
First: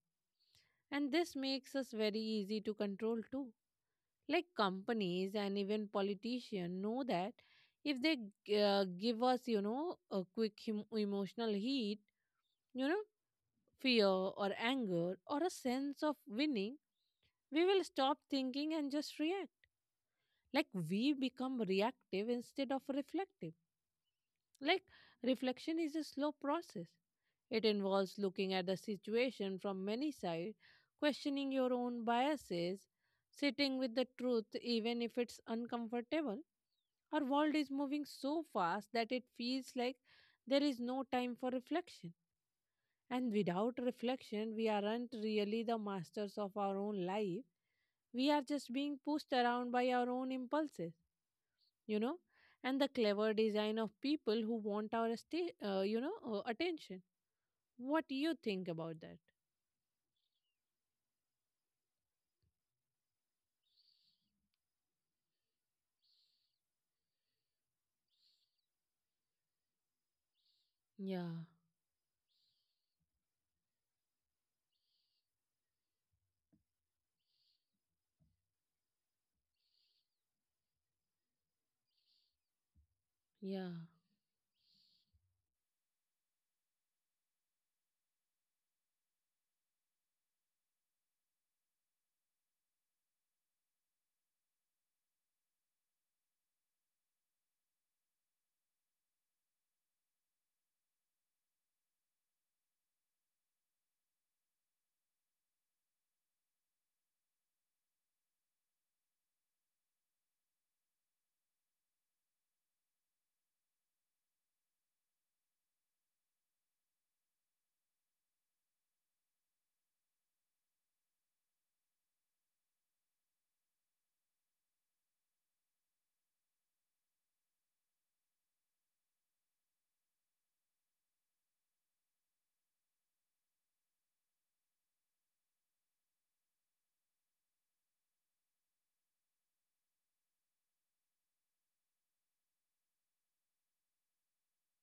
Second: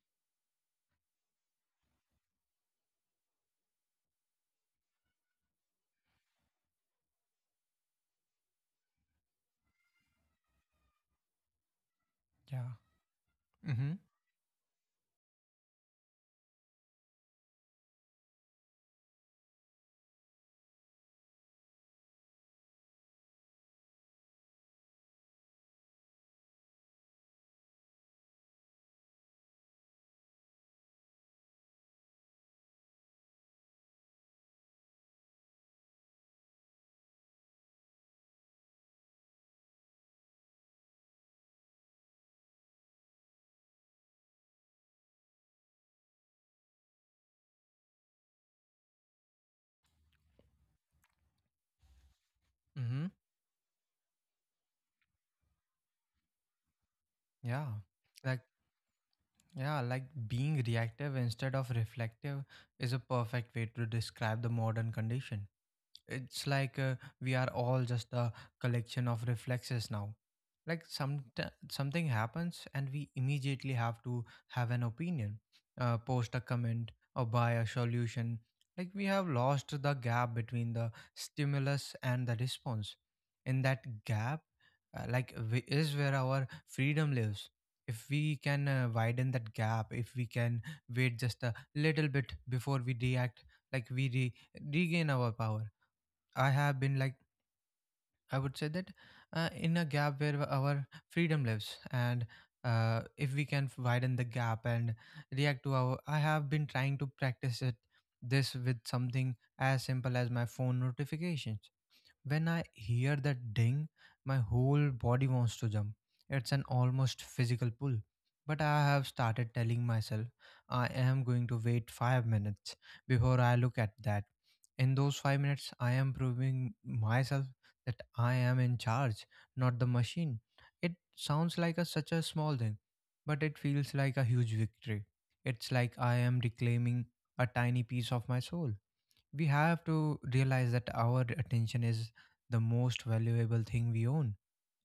Speaker 1: And this makes us very easy to control too. Like companies and even politicians know that if they give us, a quick emotional heat,
Speaker 2: Yeah.
Speaker 1: you know,
Speaker 2: Mm-hmm.
Speaker 1: fear or anger or a sense of winning, we will stop thinking and just react. Like we become reactive instead of reflective. Like reflection is a slow process. It involves looking at the situation from many sides, questioning your own biases, sitting with the truth even if it's uncomfortable. Our world is moving so fast that it feels like there is no time for reflection. And without reflection, we aren't really the masters of our own life. We are just being pushed around by our own impulses, you know, and the
Speaker 2: Mm-hmm.
Speaker 1: clever design of people who want our, attention.
Speaker 2: Yeah.
Speaker 1: What do you
Speaker 2: Like,
Speaker 1: think about that?
Speaker 2: yeah, like being reactive instead of reflective is a perfect way to describe the modern condition. It's like we are all just a collection of reflexes now. Like some
Speaker 1: Yeah,
Speaker 2: something happens and we immediately have to have an opinion, post a comment, or buy a solution. Like we have lost the gap between the stimulus and the response. In
Speaker 1: yeah,
Speaker 2: that gap, is where our freedom lives. If we can widen that gap, if we can wait just a little bit before we react, like we regain our power. I have been like I would say that in a gap where our freedom lives, and if we can widen the gap and react to our, I have been trying to practice it this with something as simple as my phone notifications. When I hear that ding, my whole body wants to jump. It's an almost physical pull. But I have started telling myself I am going to wait 5 minutes before I look at that. In those 5 minutes, I am proving myself that I am in charge, not the machine. It sounds like such a small thing, but it feels like a huge victory. It's like I am reclaiming a tiny piece of my soul. We have to realize that our attention is the most valuable thing we own.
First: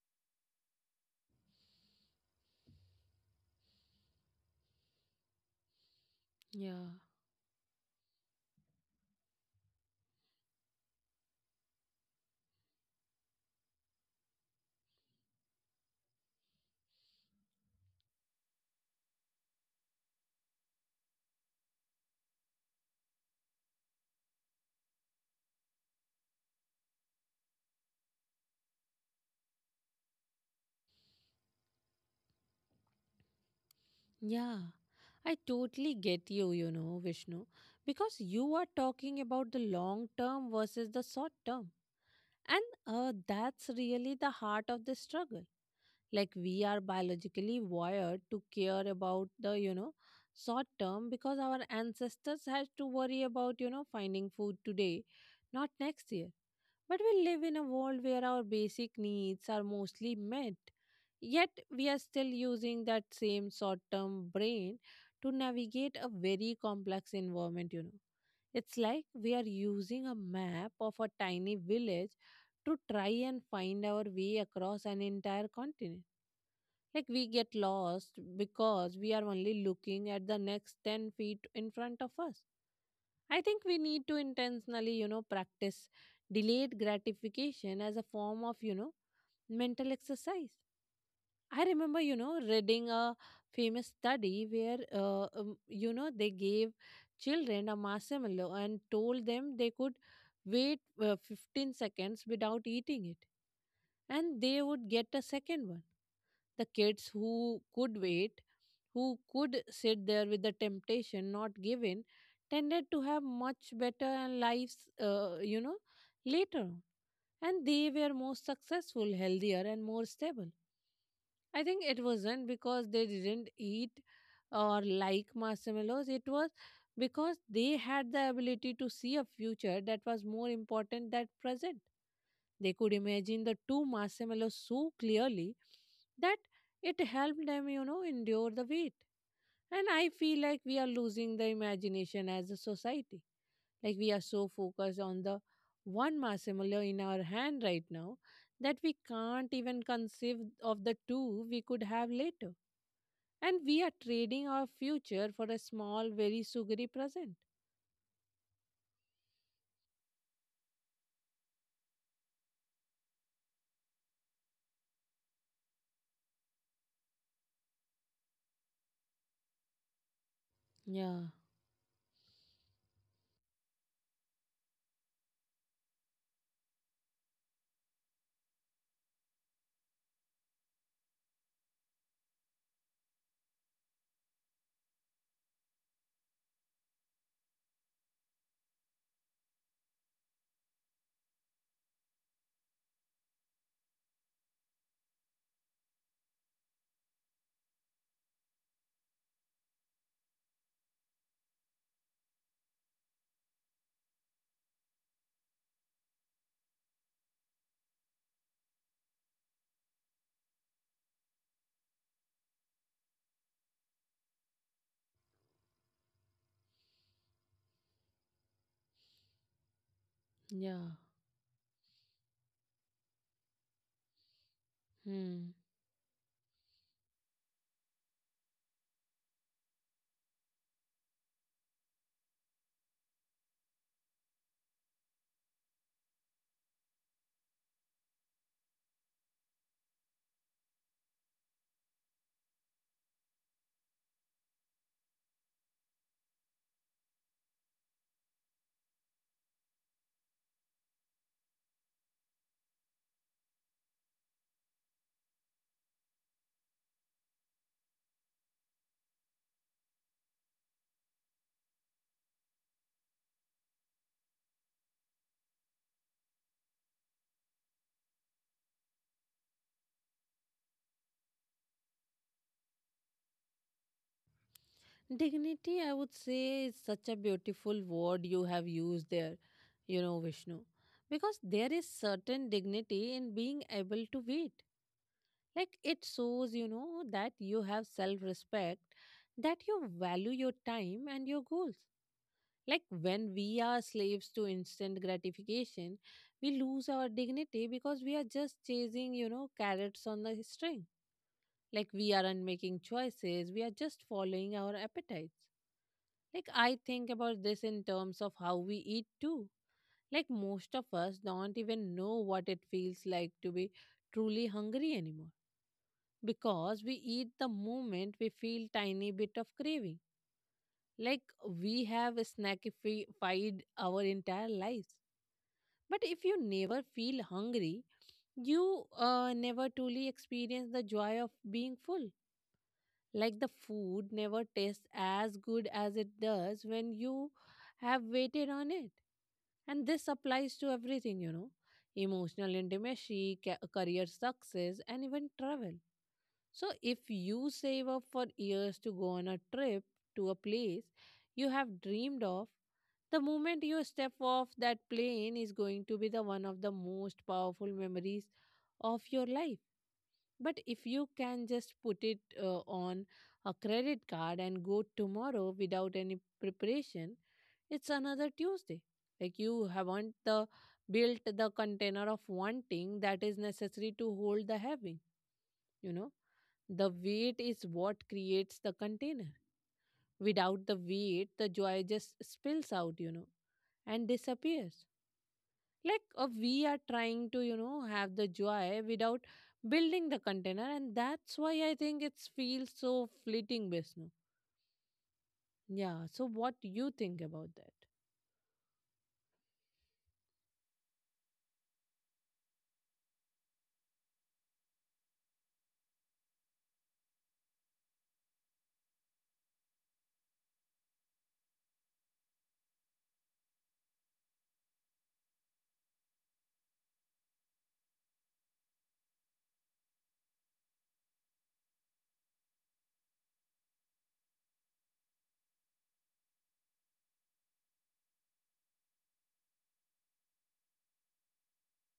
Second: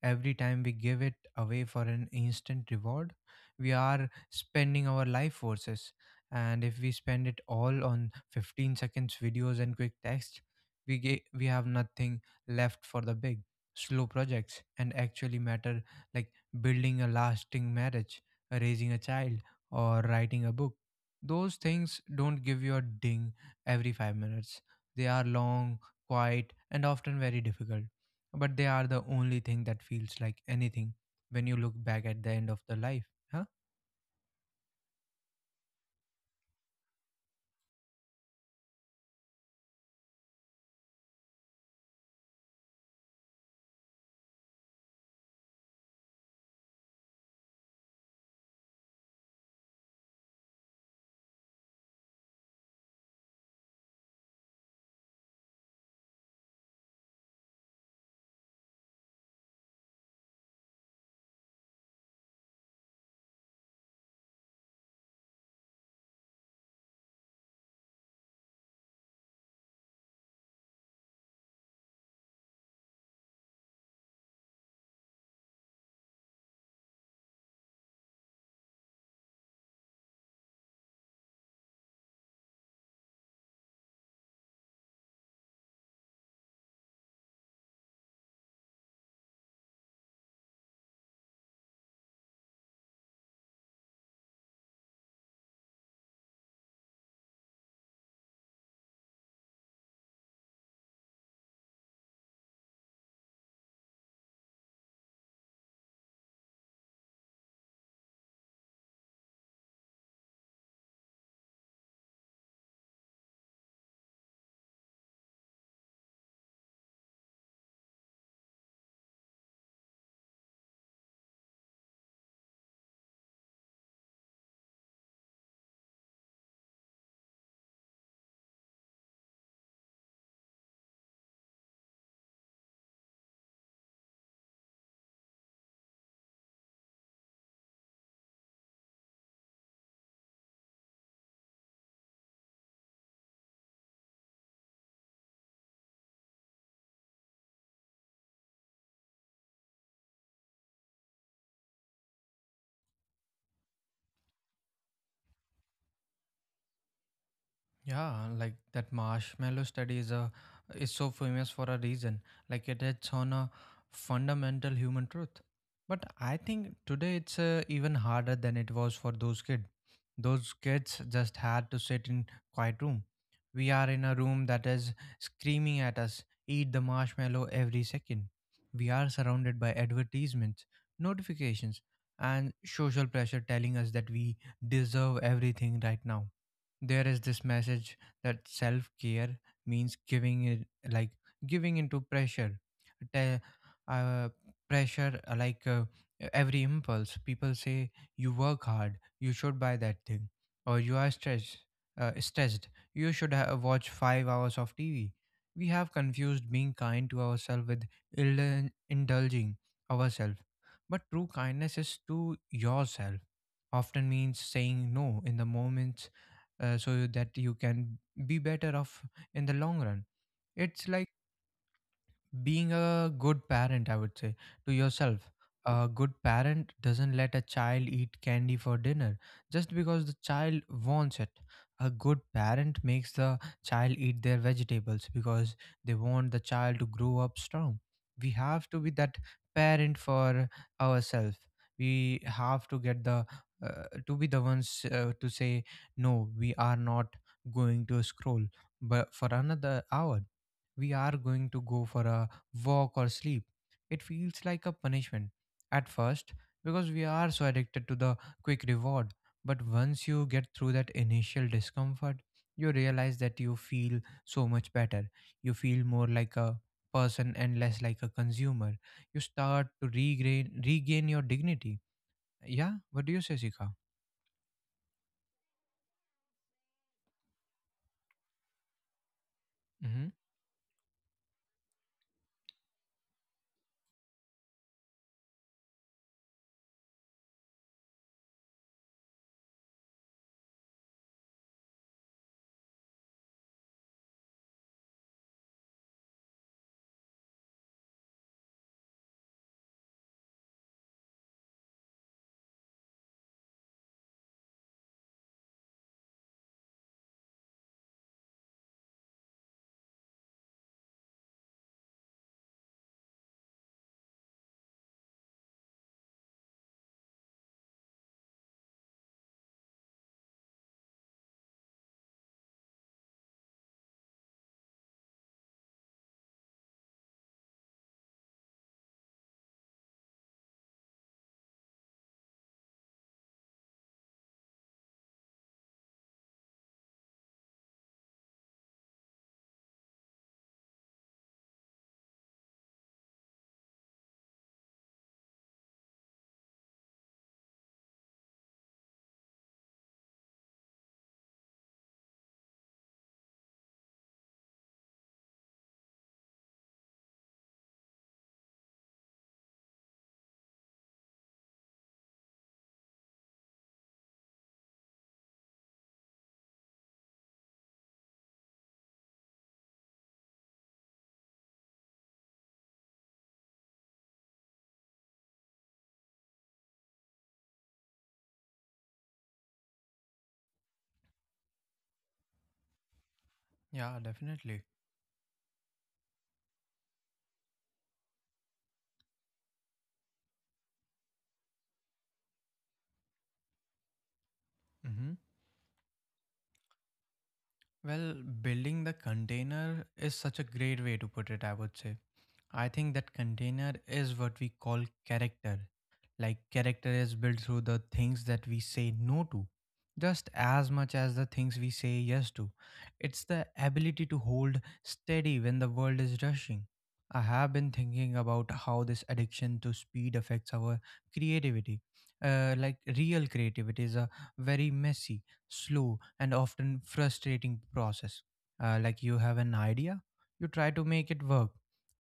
Speaker 2: Every time we give it away for an instant reward, we are spending our life forces. And if
Speaker 1: yeah,
Speaker 2: we spend it all on 15 seconds videos and quick text, we have nothing left for the big, slow projects and actually matter, like building a lasting marriage, raising a child, or writing a book. Those things don't give you a ding every 5 minutes. They are long, quiet, and often very difficult, but they are the only thing that feels like anything when you look back at the end of the life, huh?
Speaker 1: yeah. I totally get you, Vishnu, because you are talking about the long term versus the short term. And that's really the heart of the struggle. Like we are biologically wired to care about the, short term because our ancestors had to worry about, finding food today, not next year. But we live in a world where our basic needs are mostly met. Yet we are still using that same short term brain to navigate a very complex environment. It's like we are using a map of a tiny village to try and find our way across an entire continent. Like we get lost because we are only looking at the next 10 feet in front of us. I think we need to intentionally, practice delayed gratification as a form of, mental exercise. I remember, reading a famous study where, they gave children a marshmallow and told them they could wait 15 seconds without eating it, and they would get a second one. The kids who could wait, who could sit there with the temptation not given, tended to have much better lives, later on. And they were more successful, healthier, and more stable. I think it wasn't because they didn't eat or like marshmallows. It was because they had the ability to see a future that was more important than present. They could imagine the two marshmallows so clearly that it helped them, endure the wait. And I feel like we are losing the imagination as a society. Like we are so focused on the one marshmallow in our hand right now that we can't even conceive of the two we could have later. And we are trading our future for a small, very sugary present.
Speaker 2: Yeah, like that marshmallow study is so famous for a reason. Like it hits on a fundamental human truth. But I think today it's even harder than it was for those kids. Those kids
Speaker 1: Yeah,
Speaker 2: just had to sit in quiet room. We are in a room that is screaming at us, eat the marshmallow every second. We are surrounded by advertisements, notifications, and social pressure telling us that we deserve everything right now. There is this message that self care means giving it, like, giving into pressure. Te- uh, Pressure, like, every impulse. People say you work hard, you should buy that thing, or you are stressed, stressed you should watch 5 hours of tv. We have confused being kind to ourselves with indulging ourselves, but true kindness is to yourself often means saying no in the moments, so that you can be better off in the long run. It's
Speaker 1: yeah.
Speaker 2: like being a good parent, I would say, to yourself.
Speaker 1: Hmm.
Speaker 2: A good parent doesn't let a child eat candy for dinner just because the child wants it. A good parent makes the child eat their vegetables because they want the child to grow up strong. We have to be that parent for ourselves. We have to be the ones, to say no, we are not going to scroll but for another hour. We are going to go for a walk, or sleep. It feels like a punishment at first because we are so addicted to the quick reward. But once you get through that initial discomfort, you realize that you feel so much better. You feel more like a person and less like a consumer. You start to regain your dignity. Yeah, what do you say, Sika?
Speaker 1: Dignity, I would say, is such a beautiful word you have used there, you
Speaker 2: Mm-hmm.
Speaker 1: know, Vishnu. Because there is certain dignity in being able to wait. Like it shows, you know, that you have self respect, that you value your time and your goals. Like when we are slaves to instant gratification, we lose our dignity because we are just chasing, you know, carrots on the string. Like we aren't making choices, we are just following our appetites. Like I think about this in terms of how we eat too. Like most of us don't even know what it feels like to be truly hungry anymore because we eat the moment we feel tiny bit of craving, like we have snackified our entire lives. But if you never feel hungry, you never truly experience the joy of being full. Like the food never tastes as good as it does when you have waited on it. And this applies to everything, you know, emotional intimacy, career success, and even travel. So, if you save up for years to go on a trip to a place you have dreamed of, the moment you step off that plane is going to be the one of the most powerful memories of your life. But if you can just put it on a credit card and go tomorrow without any preparation, it's another Tuesday. Like you haven't the built the container of wanting that is necessary to hold the having, you know. The weight is what creates the container. Without the weight, the joy just spills out, you know,
Speaker 2: Yeah,
Speaker 1: and
Speaker 2: definitely.
Speaker 1: disappears. Like we are trying to, you know, have the joy without building the container, and that's why I think it feels so fleeting, Vishnu.
Speaker 2: Mm-hmm.
Speaker 1: Yeah, so what you think about that?
Speaker 2: Well, building the container is such a great way to put it, I would say. I think that container is what we call character. Like, character is built through the things that we say no to, just as much as the things we say yes to. It's the ability to hold steady when the world is rushing. I have been thinking about how this addiction to speed affects our creativity. Like, real creativity is a very messy, slow, and often frustrating process. Like, you have an idea, you try to make it work.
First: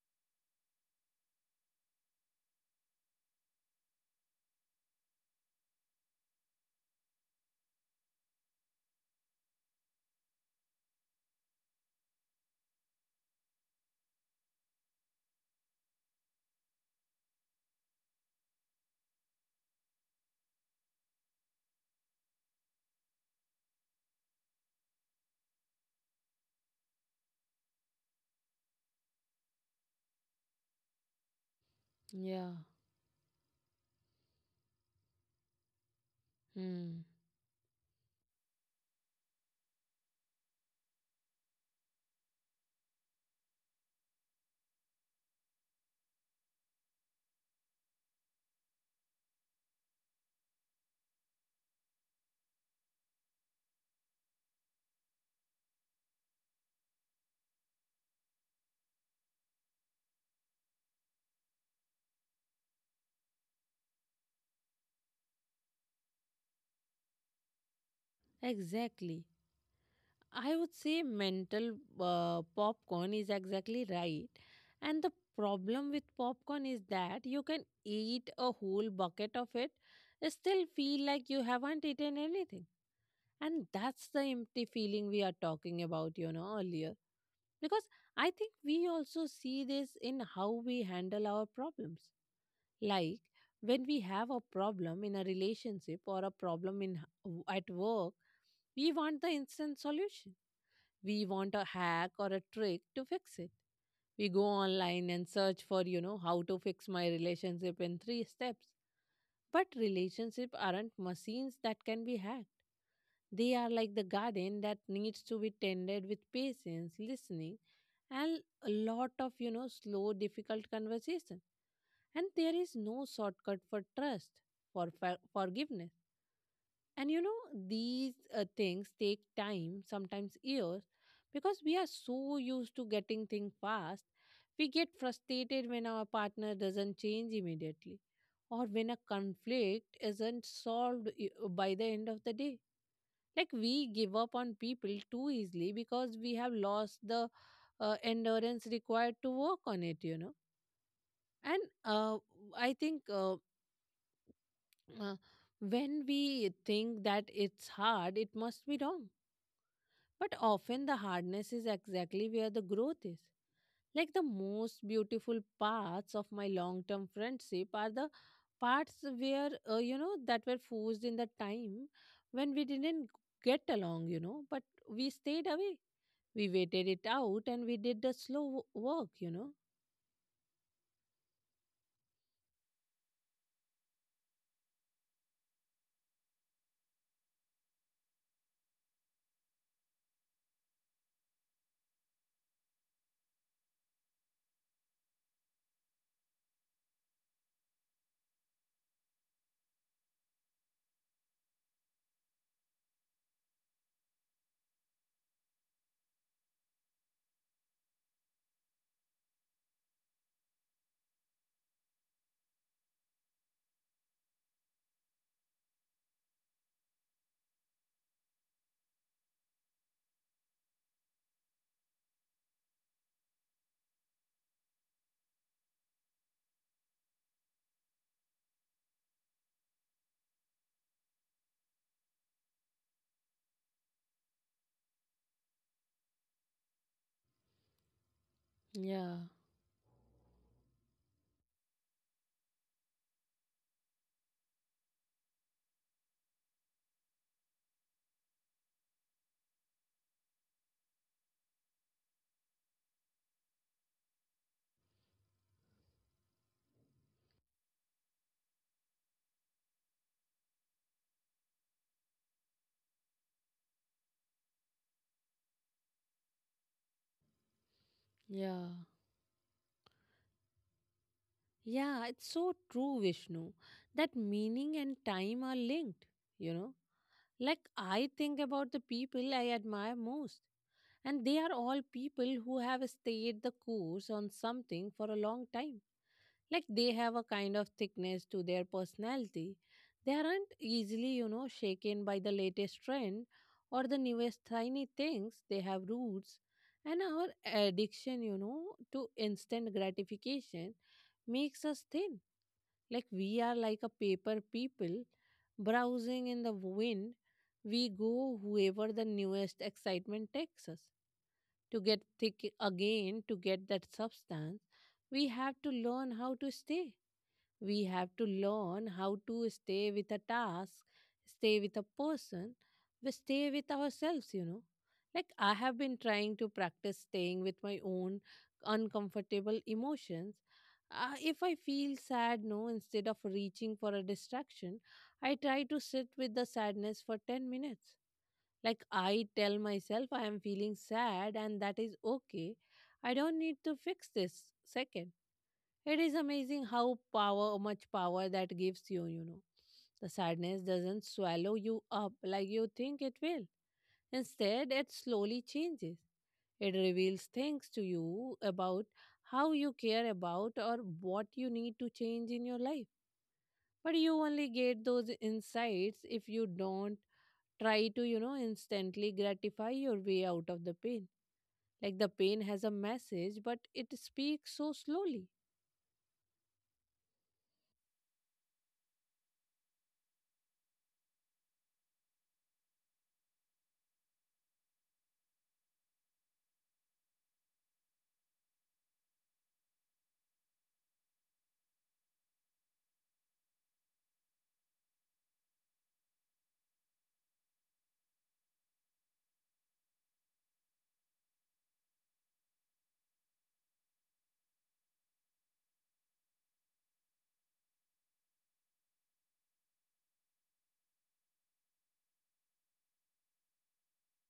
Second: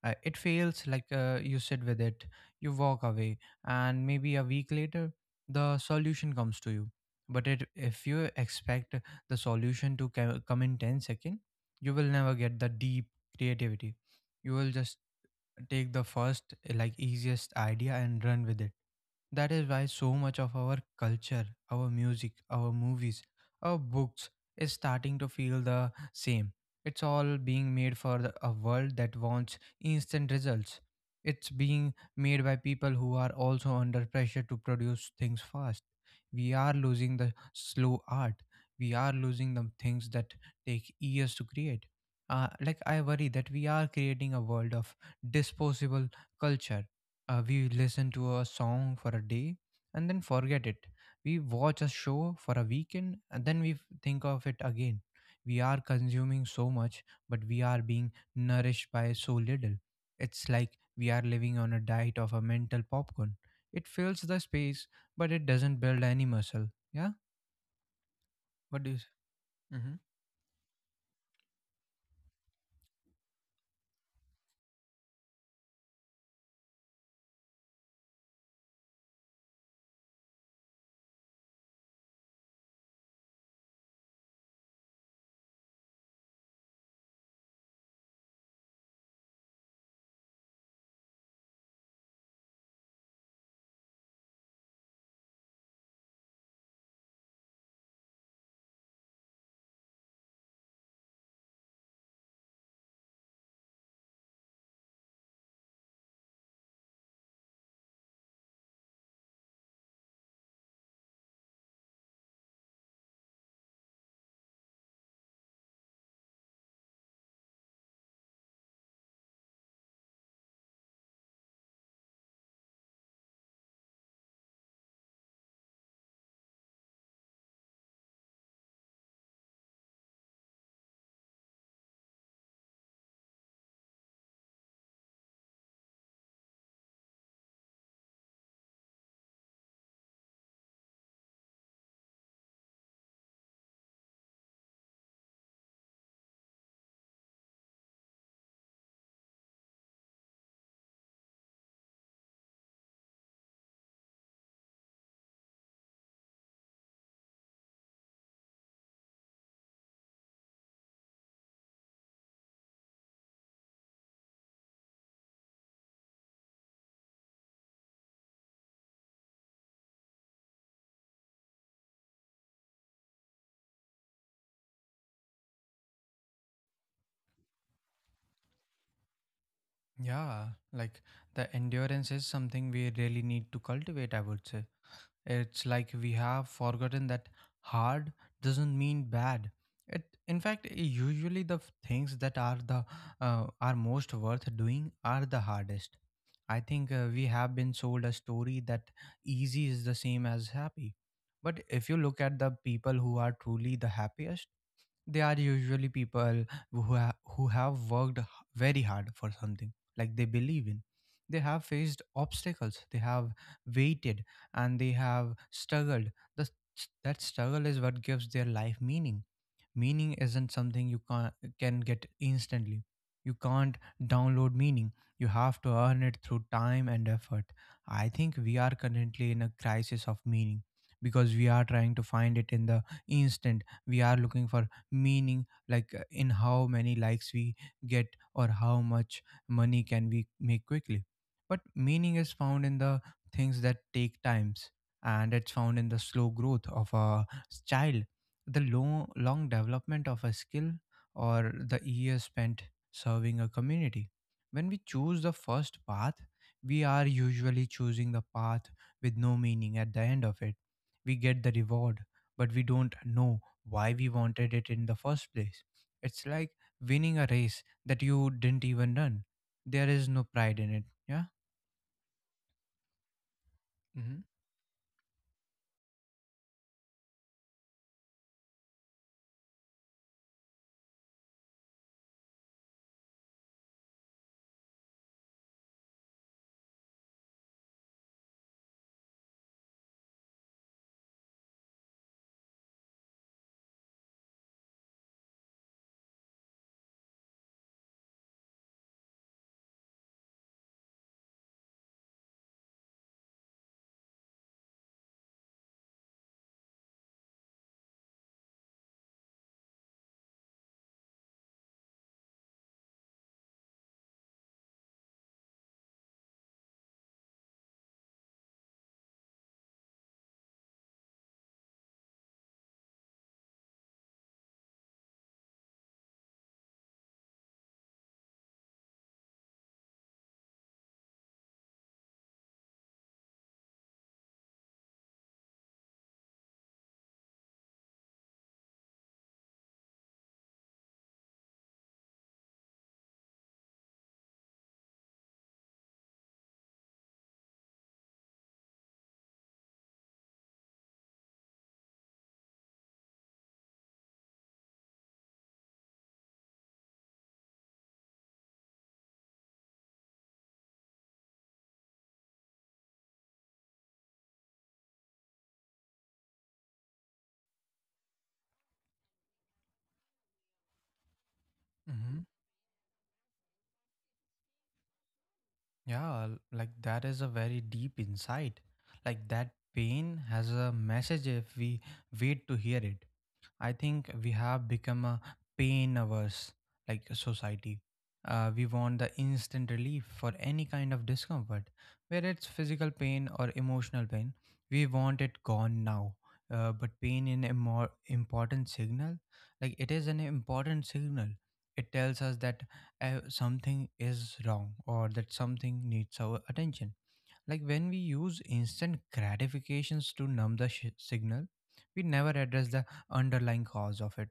Speaker 2: It fails, like, you sit with it, you walk away, and maybe a week later the solution comes to you. But if you expect the solution to come in 10 seconds, you will never get the deep creativity. You will just take the first, like, easiest idea and run with it. That is why so much of our culture, our music, our movies, our books is starting to feel the same. It's all being made for a world that wants instant results. It's being made
Speaker 1: Yeah.
Speaker 2: by people who are also under pressure to produce things fast. We are
Speaker 1: Hmm.
Speaker 2: losing the slow art. We are losing the things that take years to create. Like, I worry that we are creating a world of disposable culture. We listen to a song for a day and then forget it. We watch a show for a weekend and then think of it again. We are consuming so much, but we are being nourished by so little. It's like we are living on a diet of a mental popcorn. It fills the space, but it doesn't build any muscle. Yeah, what do you s-
Speaker 1: Exactly.
Speaker 2: Mhm.
Speaker 1: I would say mental popcorn is exactly right. And the problem with popcorn is that you can eat a whole bucket of it, still feel like you haven't eaten anything. And that's the empty feeling we are talking about, you know, earlier. Because I think we also see this in how we handle our problems. Like when we have a problem in a relationship or a problem in at work, we want the instant solution. We want a hack or a trick to fix it. We go online and search for, you know, how to fix my relationship in three steps. But relationships aren't machines that can be hacked. They are like the garden that needs to be tended with patience, listening, and a lot of, you know, slow, difficult conversation. And there is no shortcut for trust, for forgiveness, and you know, these things take time, sometimes years, because we are so used to getting things fast. We get frustrated when our partner doesn't change immediately or when a conflict isn't solved by the end of the day. Like we give up on people too easily because we have lost the endurance required to work on it, you know. And I think uh, when we think that it's hard, it must be wrong. But often the hardness is exactly where the growth is. Like the most beautiful parts of my long term friendship are the parts where, you know, that were forced in the time when we didn't get along, you know, but we stayed away. We waited it out and we did the slow work, you know.
Speaker 2: Yeah, like, the endurance is something we really need to cultivate, I would say. It's like we have forgotten that hard doesn't mean bad. It, in fact, usually things that are most worth doing are the hardest. I think we have been sold a story that easy is the same as happy. But if you look at the people who are truly the happiest, they are usually people who have worked very hard for something, like they believe in. They have faced obstacles, they have waited, and they have struggled. the, that struggle is what gives their life meaning. Meaning isn't something you can get instantly. You can't download meaning, you have to earn it through time and effort. I think we are currently in a crisis of meaning because we are trying to find it in the instant. We are looking for meaning, like, in how many likes we get, or how
Speaker 1: Yeah,
Speaker 2: much money can we make quickly. But meaning is found in the things that take times, and it's found in the slow growth of a child, the long, long development of a skill, or the years spent serving a community. When we choose the first path, we are usually choosing the path with no meaning at the end of it. We get the reward, but we don't know why we wanted it in the first place. It's like winning a race that you didn't
Speaker 1: yeah.
Speaker 2: even run. There is no pride in it. Yeah.
Speaker 1: Yeah, it's so true, Vishnu, that meaning and time are linked, you know. Like, I think about the people I admire most, and they are all people who have stayed the course on something for a long time. Like, they have a kind of thickness to their personality. They aren't easily, you know, shaken by the latest trend or the newest tiny things. They have roots. And our addiction, you know, to instant gratification makes us thin, like we are like a paper people browsing in the wind. We go whoever the newest excitement takes us. To get thick again, to get that substance, we have to learn how to stay. We have to learn how to stay with a task, stay with a person, we stay with ourselves, you know. Like, I have been trying to practice staying with my own uncomfortable emotions. If I feel sad, no, instead of reaching for a distraction, I try to sit with the sadness for 10 minutes. Like, I tell myself I am feeling sad and that is okay. I don't need to fix this second. It is amazing how power, much power that gives you, you know. The sadness doesn't swallow you up like you think it will. Instead, it slowly changes. It reveals things to you about how you care about or what you need to change in your life. But you only get those insights if you don't try to, you know, instantly gratify your way out of the pain. Like the
Speaker 2: Mm-hmm.
Speaker 1: pain has a message, but it speaks so slowly.
Speaker 2: Yeah, like that is a very deep insight. Like that pain has a message if we wait to hear it. I think we have become a pain averse, like, a society. We want the instant relief for any kind of discomfort, whether it's physical pain or emotional pain. We want it gone now. But pain in a more important signal, like, it is an important signal. It tells us that something is wrong or that something needs our attention. Like, when we use instant gratifications to numb the signal, we never address the underlying cause of it.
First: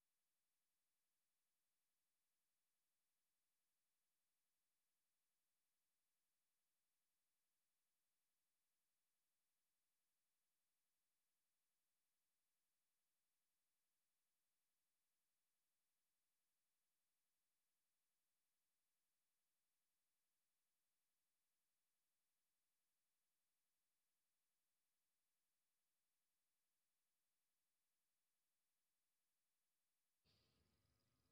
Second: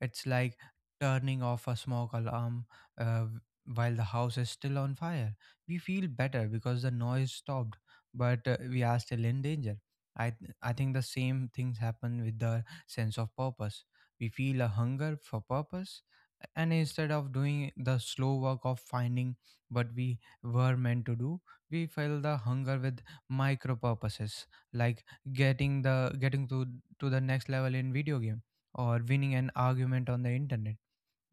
Speaker 2: It's like turning off a smoke alarm, uh, while the house is still on fire. We feel better because the noise stopped, but we are still in danger. I think the same things happen with the sense of purpose. We feel a hunger for purpose, and instead of doing the slow work of finding what we were meant to do, we fill the hunger with micro purposes, like getting to the next level in video game, or winning an argument on the internet.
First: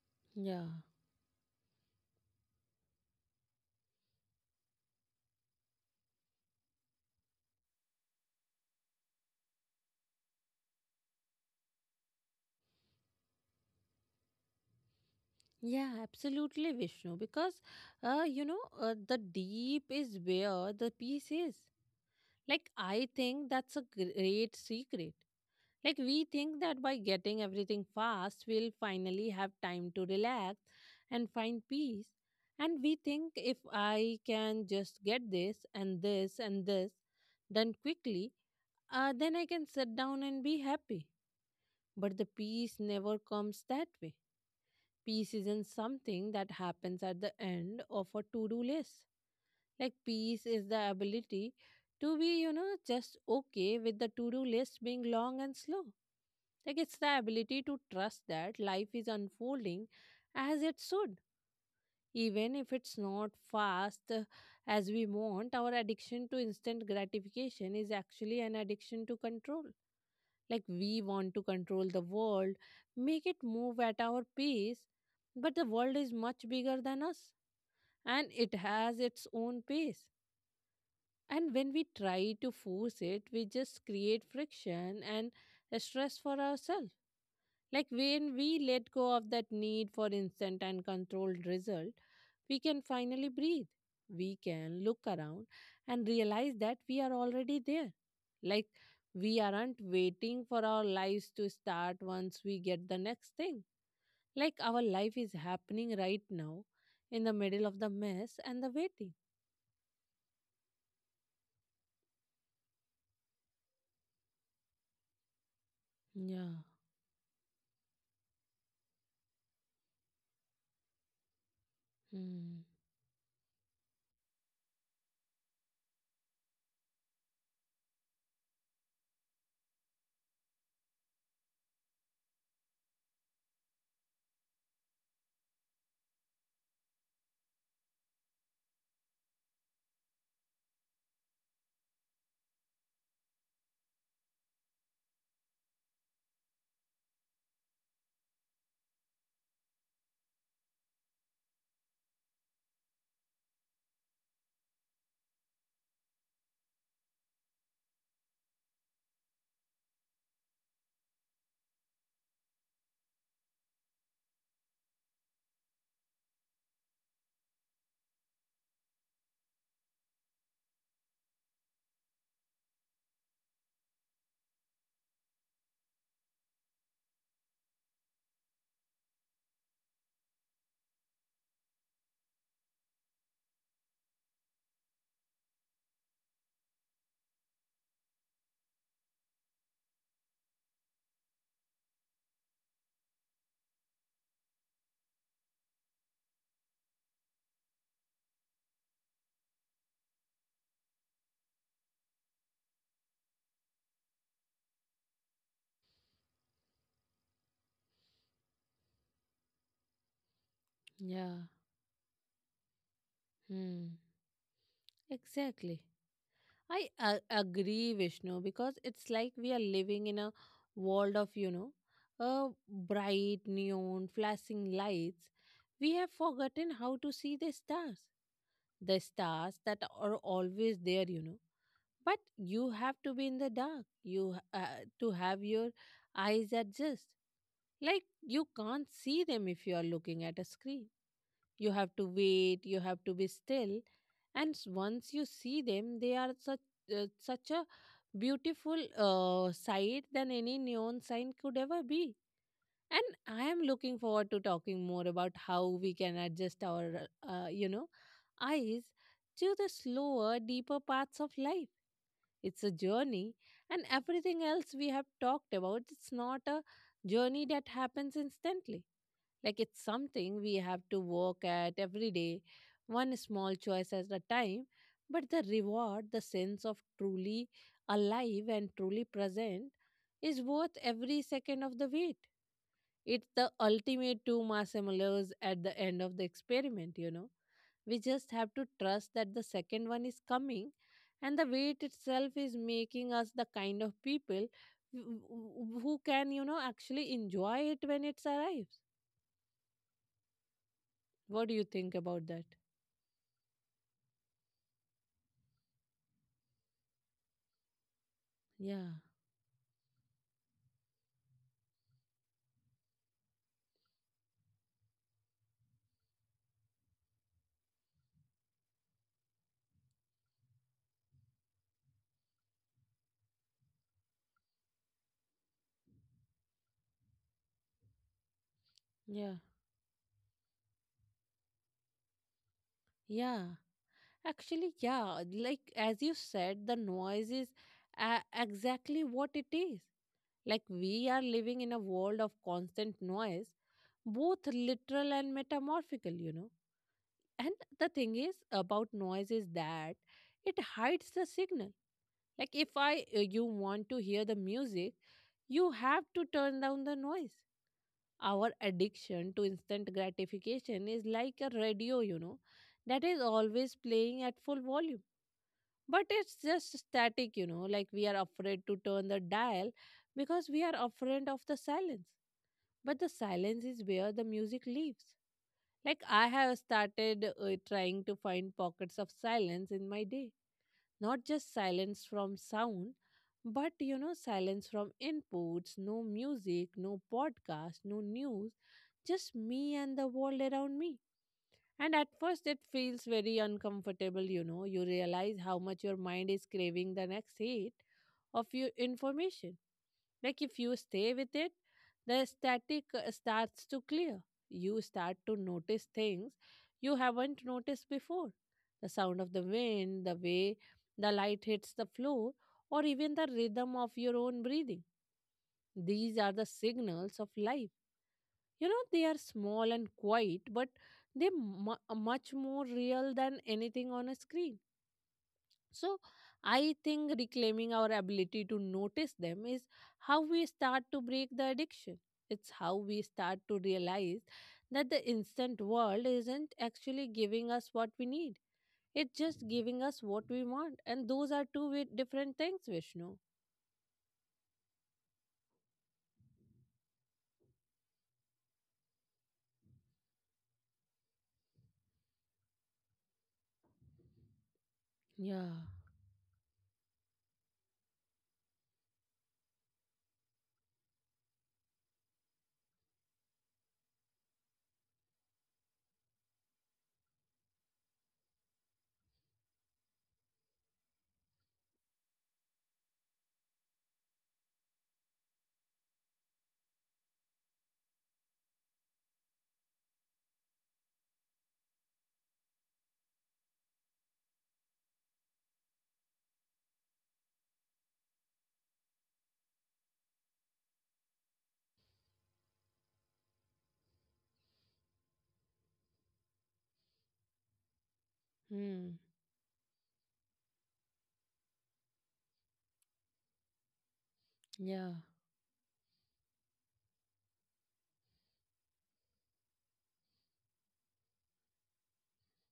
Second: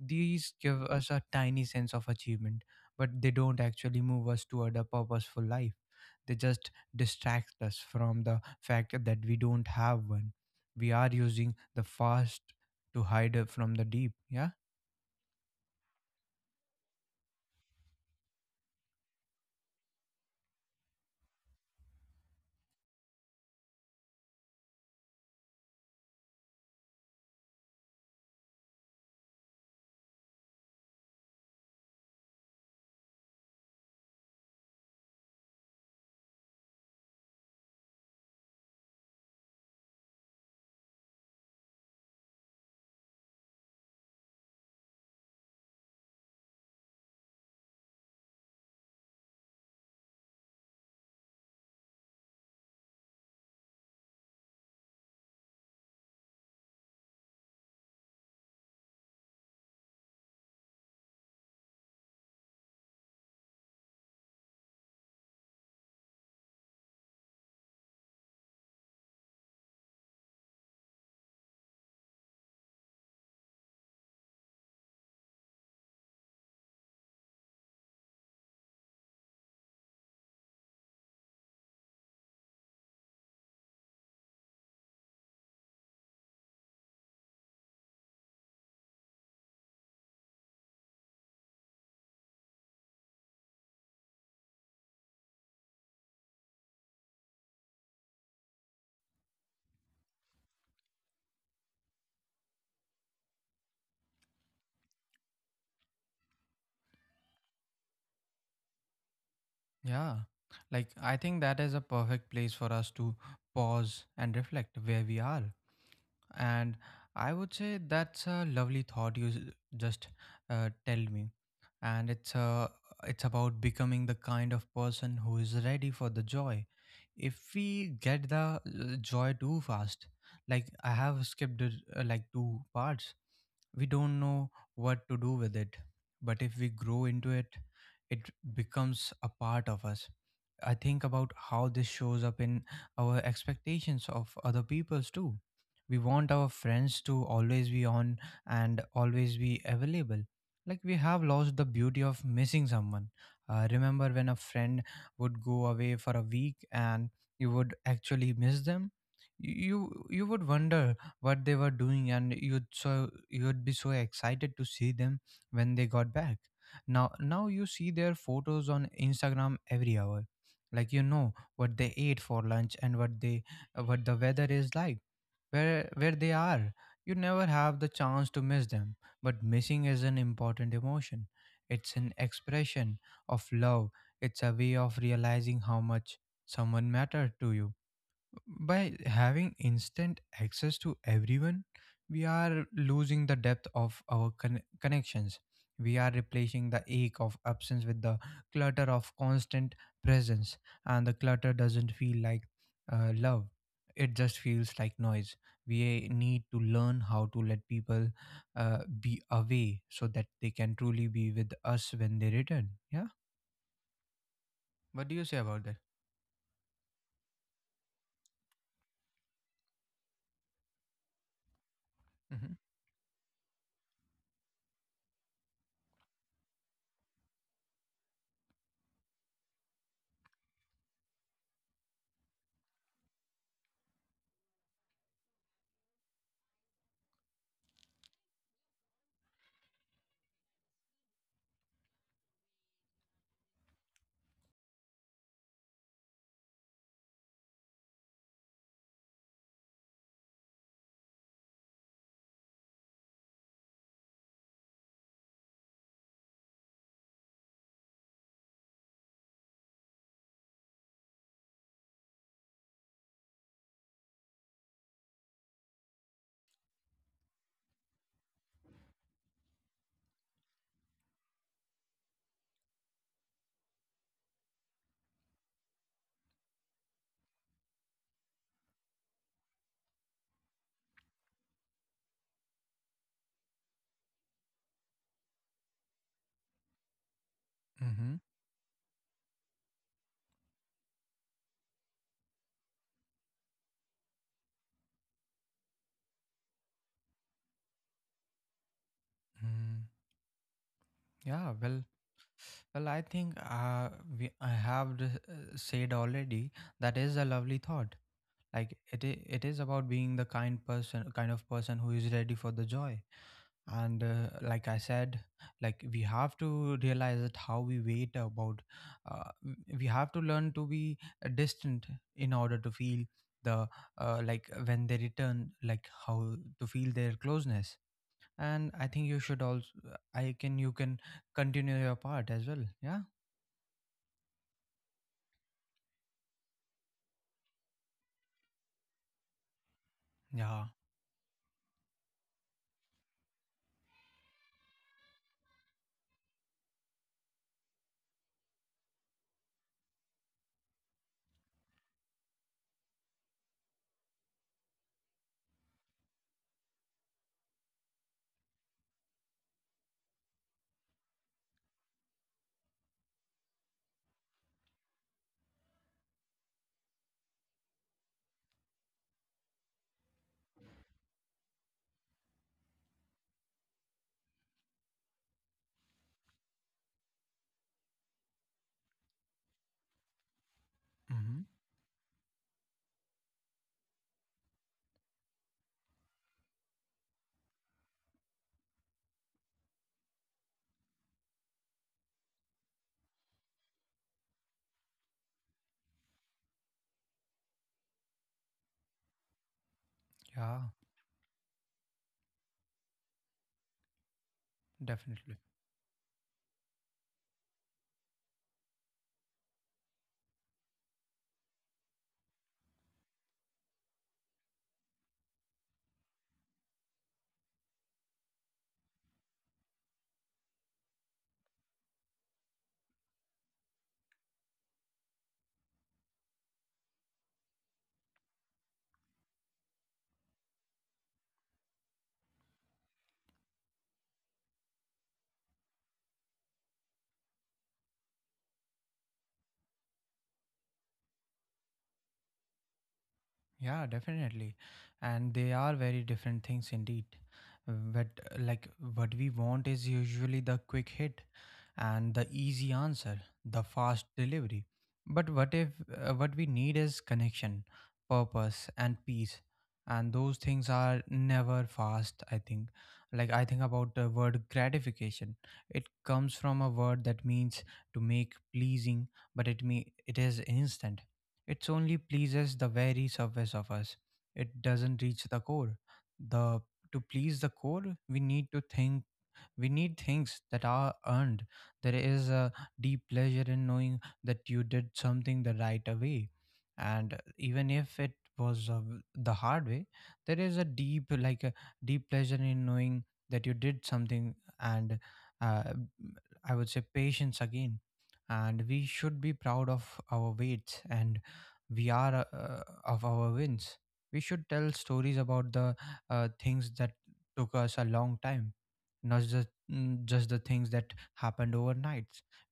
Speaker 2: These
Speaker 1: Yeah.
Speaker 2: give us a tiny sense of achievement, but they don't actually move us toward a purposeful life. They just distract us from the fact that we don't have one. We are using the fast to hide it from the deep. Yeah?
Speaker 1: Yeah, absolutely, Vishnu. Because you know, the deep is where the peace is. Like, I think that's a great secret. Like, we think that by getting everything fast, we'll finally have time to relax and find peace. And we think, if I can just get this and this and this done quickly, then I can sit down and be happy. But the peace never comes that way. Peace isn't something that happens at the end of a to do list. Like, peace is the ability to be, you know, just okay with the to do list being long and slow. Like, it's the ability to trust that life is unfolding as it should, even if it's not fast as we want. Our addiction to instant gratification is actually an addiction to control. Like we want to control the world, make it move at our pace, but the world is much bigger than us and it has its own pace. And when we try to force it, we just create friction and stress for ourselves. Like when we let go of that need for instant and controlled result, we can finally breathe. We can look around and realize that we are already there. Like we aren't waiting for our lives to start once we get the next thing. Like our life is happening right now, in the middle of the mess and the waiting.
Speaker 2: Yeah. Like, I think that is a perfect place for us to pause and reflect where we are.
Speaker 1: Yeah.
Speaker 2: And I would say that's a lovely thought you just, tell me. And
Speaker 1: Hmm.
Speaker 2: it's about becoming the kind of person who is ready for the joy. If we get the, joy too fast, like, I have skipped it, like two parts, we don't know what to do with it. But if we grow into it becomes a part of us. I think about how this shows up in our expectations of other people's too. We want our friends to always be on and always be available. Like, we have lost the beauty of missing someone. Remember when a friend would go away for a week and you would actually miss them? You you would wonder what they were doing, and you'd be so excited to see them when they got back. Now you see their photos on Instagram every hour. Like, you know what they ate for lunch, and what the weather is like, where they are. You never have the chance to miss them. But missing is an important emotion. It's an expression of love. It's a way of realizing how much someone mattered to you. By having instant access to everyone, we are losing the depth of our connections. We are replacing the ache of absence with the clutter of constant presence. And the clutter doesn't feel like, love. It just feels like noise. We need to learn how to let people, be away so that they can truly be
Speaker 1: Yeah.
Speaker 2: with us when they return. Yeah.
Speaker 1: Hmm.
Speaker 2: What do you say about that?
Speaker 1: Exactly. I agree, Vishnu, because it's like we are living in a world of, you know,
Speaker 2: Mm-hmm.
Speaker 1: bright neon flashing lights. We have forgotten how to see the stars that are always there, you know. But you have to be in the dark. You ha- to have your eyes adjust. Like you can't see them if you are looking at a screen. You have to wait, you have to be still, and once you see them, they are such such a beautiful sight than any neon sign could ever be. And I am looking forward to talking more about how we can adjust our, you know, eyes to the slower deeper paths of life. It's a journey, and everything else we have talked about, it's not a journey that happens instantly. Like it's something we have to work at every day, one small choice at a time. But the reward, the sense of truly alive and truly present, is worth every second of the wait. It's the ultimate two marshmallows at the end of the experiment, you know. We
Speaker 2: Mm-hmm.
Speaker 1: just have to trust that the second one is coming, and the wait itself is making us the kind of people who who can, you know, actually enjoy it when it's arrived.
Speaker 2: Mm.
Speaker 1: What do
Speaker 2: Yeah,
Speaker 1: you
Speaker 2: well.
Speaker 1: think about that?
Speaker 2: Well, I think we, I have d- said already that is a lovely thought. Like,
Speaker 1: Yeah,
Speaker 2: it is about being the kind of person who is ready for the joy. And, like I said, like, we have to realize that how we wait about, we have to learn to be, distant in order to feel the, like when they return, like, how to feel their closeness. And I think you
Speaker 1: yeah,
Speaker 2: should also, you can continue your part as well. Yeah.
Speaker 1: yeah. Actually, yeah, like as you said, the noise is exactly what it is. Like
Speaker 2: Yeah.
Speaker 1: we are living in a world of constant noise, both literal and metamorphical, you know. And the thing is about noise is that it hides the signal. Like if I you want to hear the music, you have to turn down the noise. Our addiction to instant gratification is like a radio, you know, that is always playing at full volume. But it's just static, you know, like we are afraid to turn the dial because we are afraid of the silence, but the silence is where the music lives. Like I have started, trying to find pockets of silence in my day, not
Speaker 2: Hmm.
Speaker 1: just silence from sound, but you know, silence from inputs, no music, no podcast, no news, just me and the world around me. And at first, it feels very uncomfortable, you know. You realize how much your mind is craving the next hit of your information. Like
Speaker 2: Yeah.
Speaker 1: if you stay with it, the static starts to clear. You start
Speaker 2: Definitely.
Speaker 1: to notice things you haven't noticed before. The sound of the wind, the way the light hits the floor, or even the rhythm of your own breathing. These are the signals of life. You know, they are small and quiet, but they're much more real than anything on a screen. So, I think reclaiming our ability to notice them is how we start to break the addiction. It's how we start to realize that the instant world isn't actually giving us what we need. It's just giving us what we want. And those are two different things, Vishnu.
Speaker 2: Yeah, definitely. And they are very different things indeed. But, like, what we want is usually the quick hit and the easy answer, the fast delivery. But
Speaker 1: Yeah.
Speaker 2: what if, what we need is connection, purpose and peace. And those things are never fast, I think. Like, I think about the word gratification. It comes from a word that means to make pleasing, but it is instant, it only pleases the very surface of us. It doesn't reach the core. The To please the core, we need to think, we need things that are earned. There is a deep pleasure in knowing that you did something the right way. And even if it was, the hard way, there is a deep, like, a deep pleasure in knowing that you did something, and uh, I would say patience again. And we
Speaker 1: Hmm.
Speaker 2: should be proud of our weights, and we are of our wins. We should tell
Speaker 1: Yeah.
Speaker 2: stories about the, things that took us a long time, not just the things that happened overnight.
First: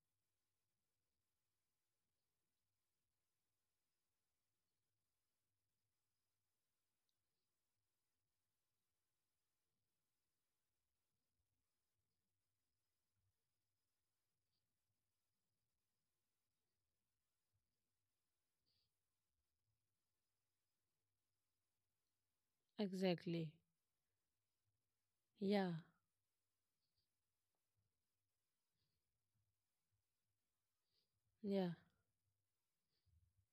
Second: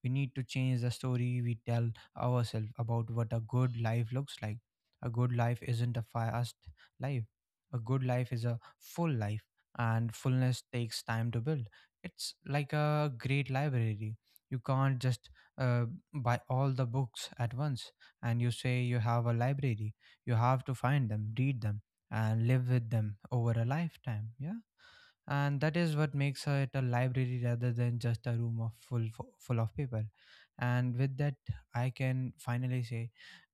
Speaker 2: We need to change the story we tell ourselves about what a good life looks like. A good life isn't a fast life. A good life is a full life, and fullness takes time to build. It's like a great library. You can't just, uh, buy all the books at once. And you say you have a library. You have to find them, read them, and live with them
Speaker 1: Exactly.
Speaker 2: over a lifetime. Yeah. And
Speaker 1: Yeah.
Speaker 2: that is what makes it a library rather than just a room of full of paper. And with that,
Speaker 1: Yeah.
Speaker 2: I can finally say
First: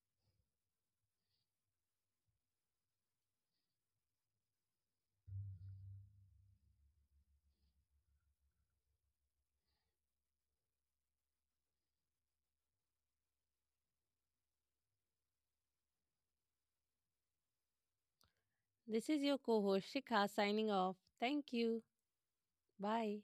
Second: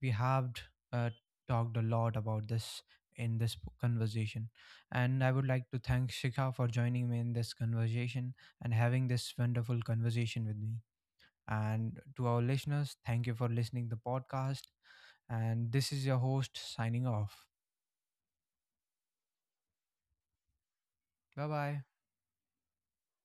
Speaker 2: we have, uh, talked a lot about this in this conversation. And I would like to thank Shikha for joining me in this conversation and having this wonderful conversation with me. And to our listeners, thank you for listening the podcast. And this is your host signing off.
Speaker 1: This is your co host, Shikha, signing off.
Speaker 2: Bye
Speaker 1: Thank
Speaker 2: bye.
Speaker 1: you. Bye.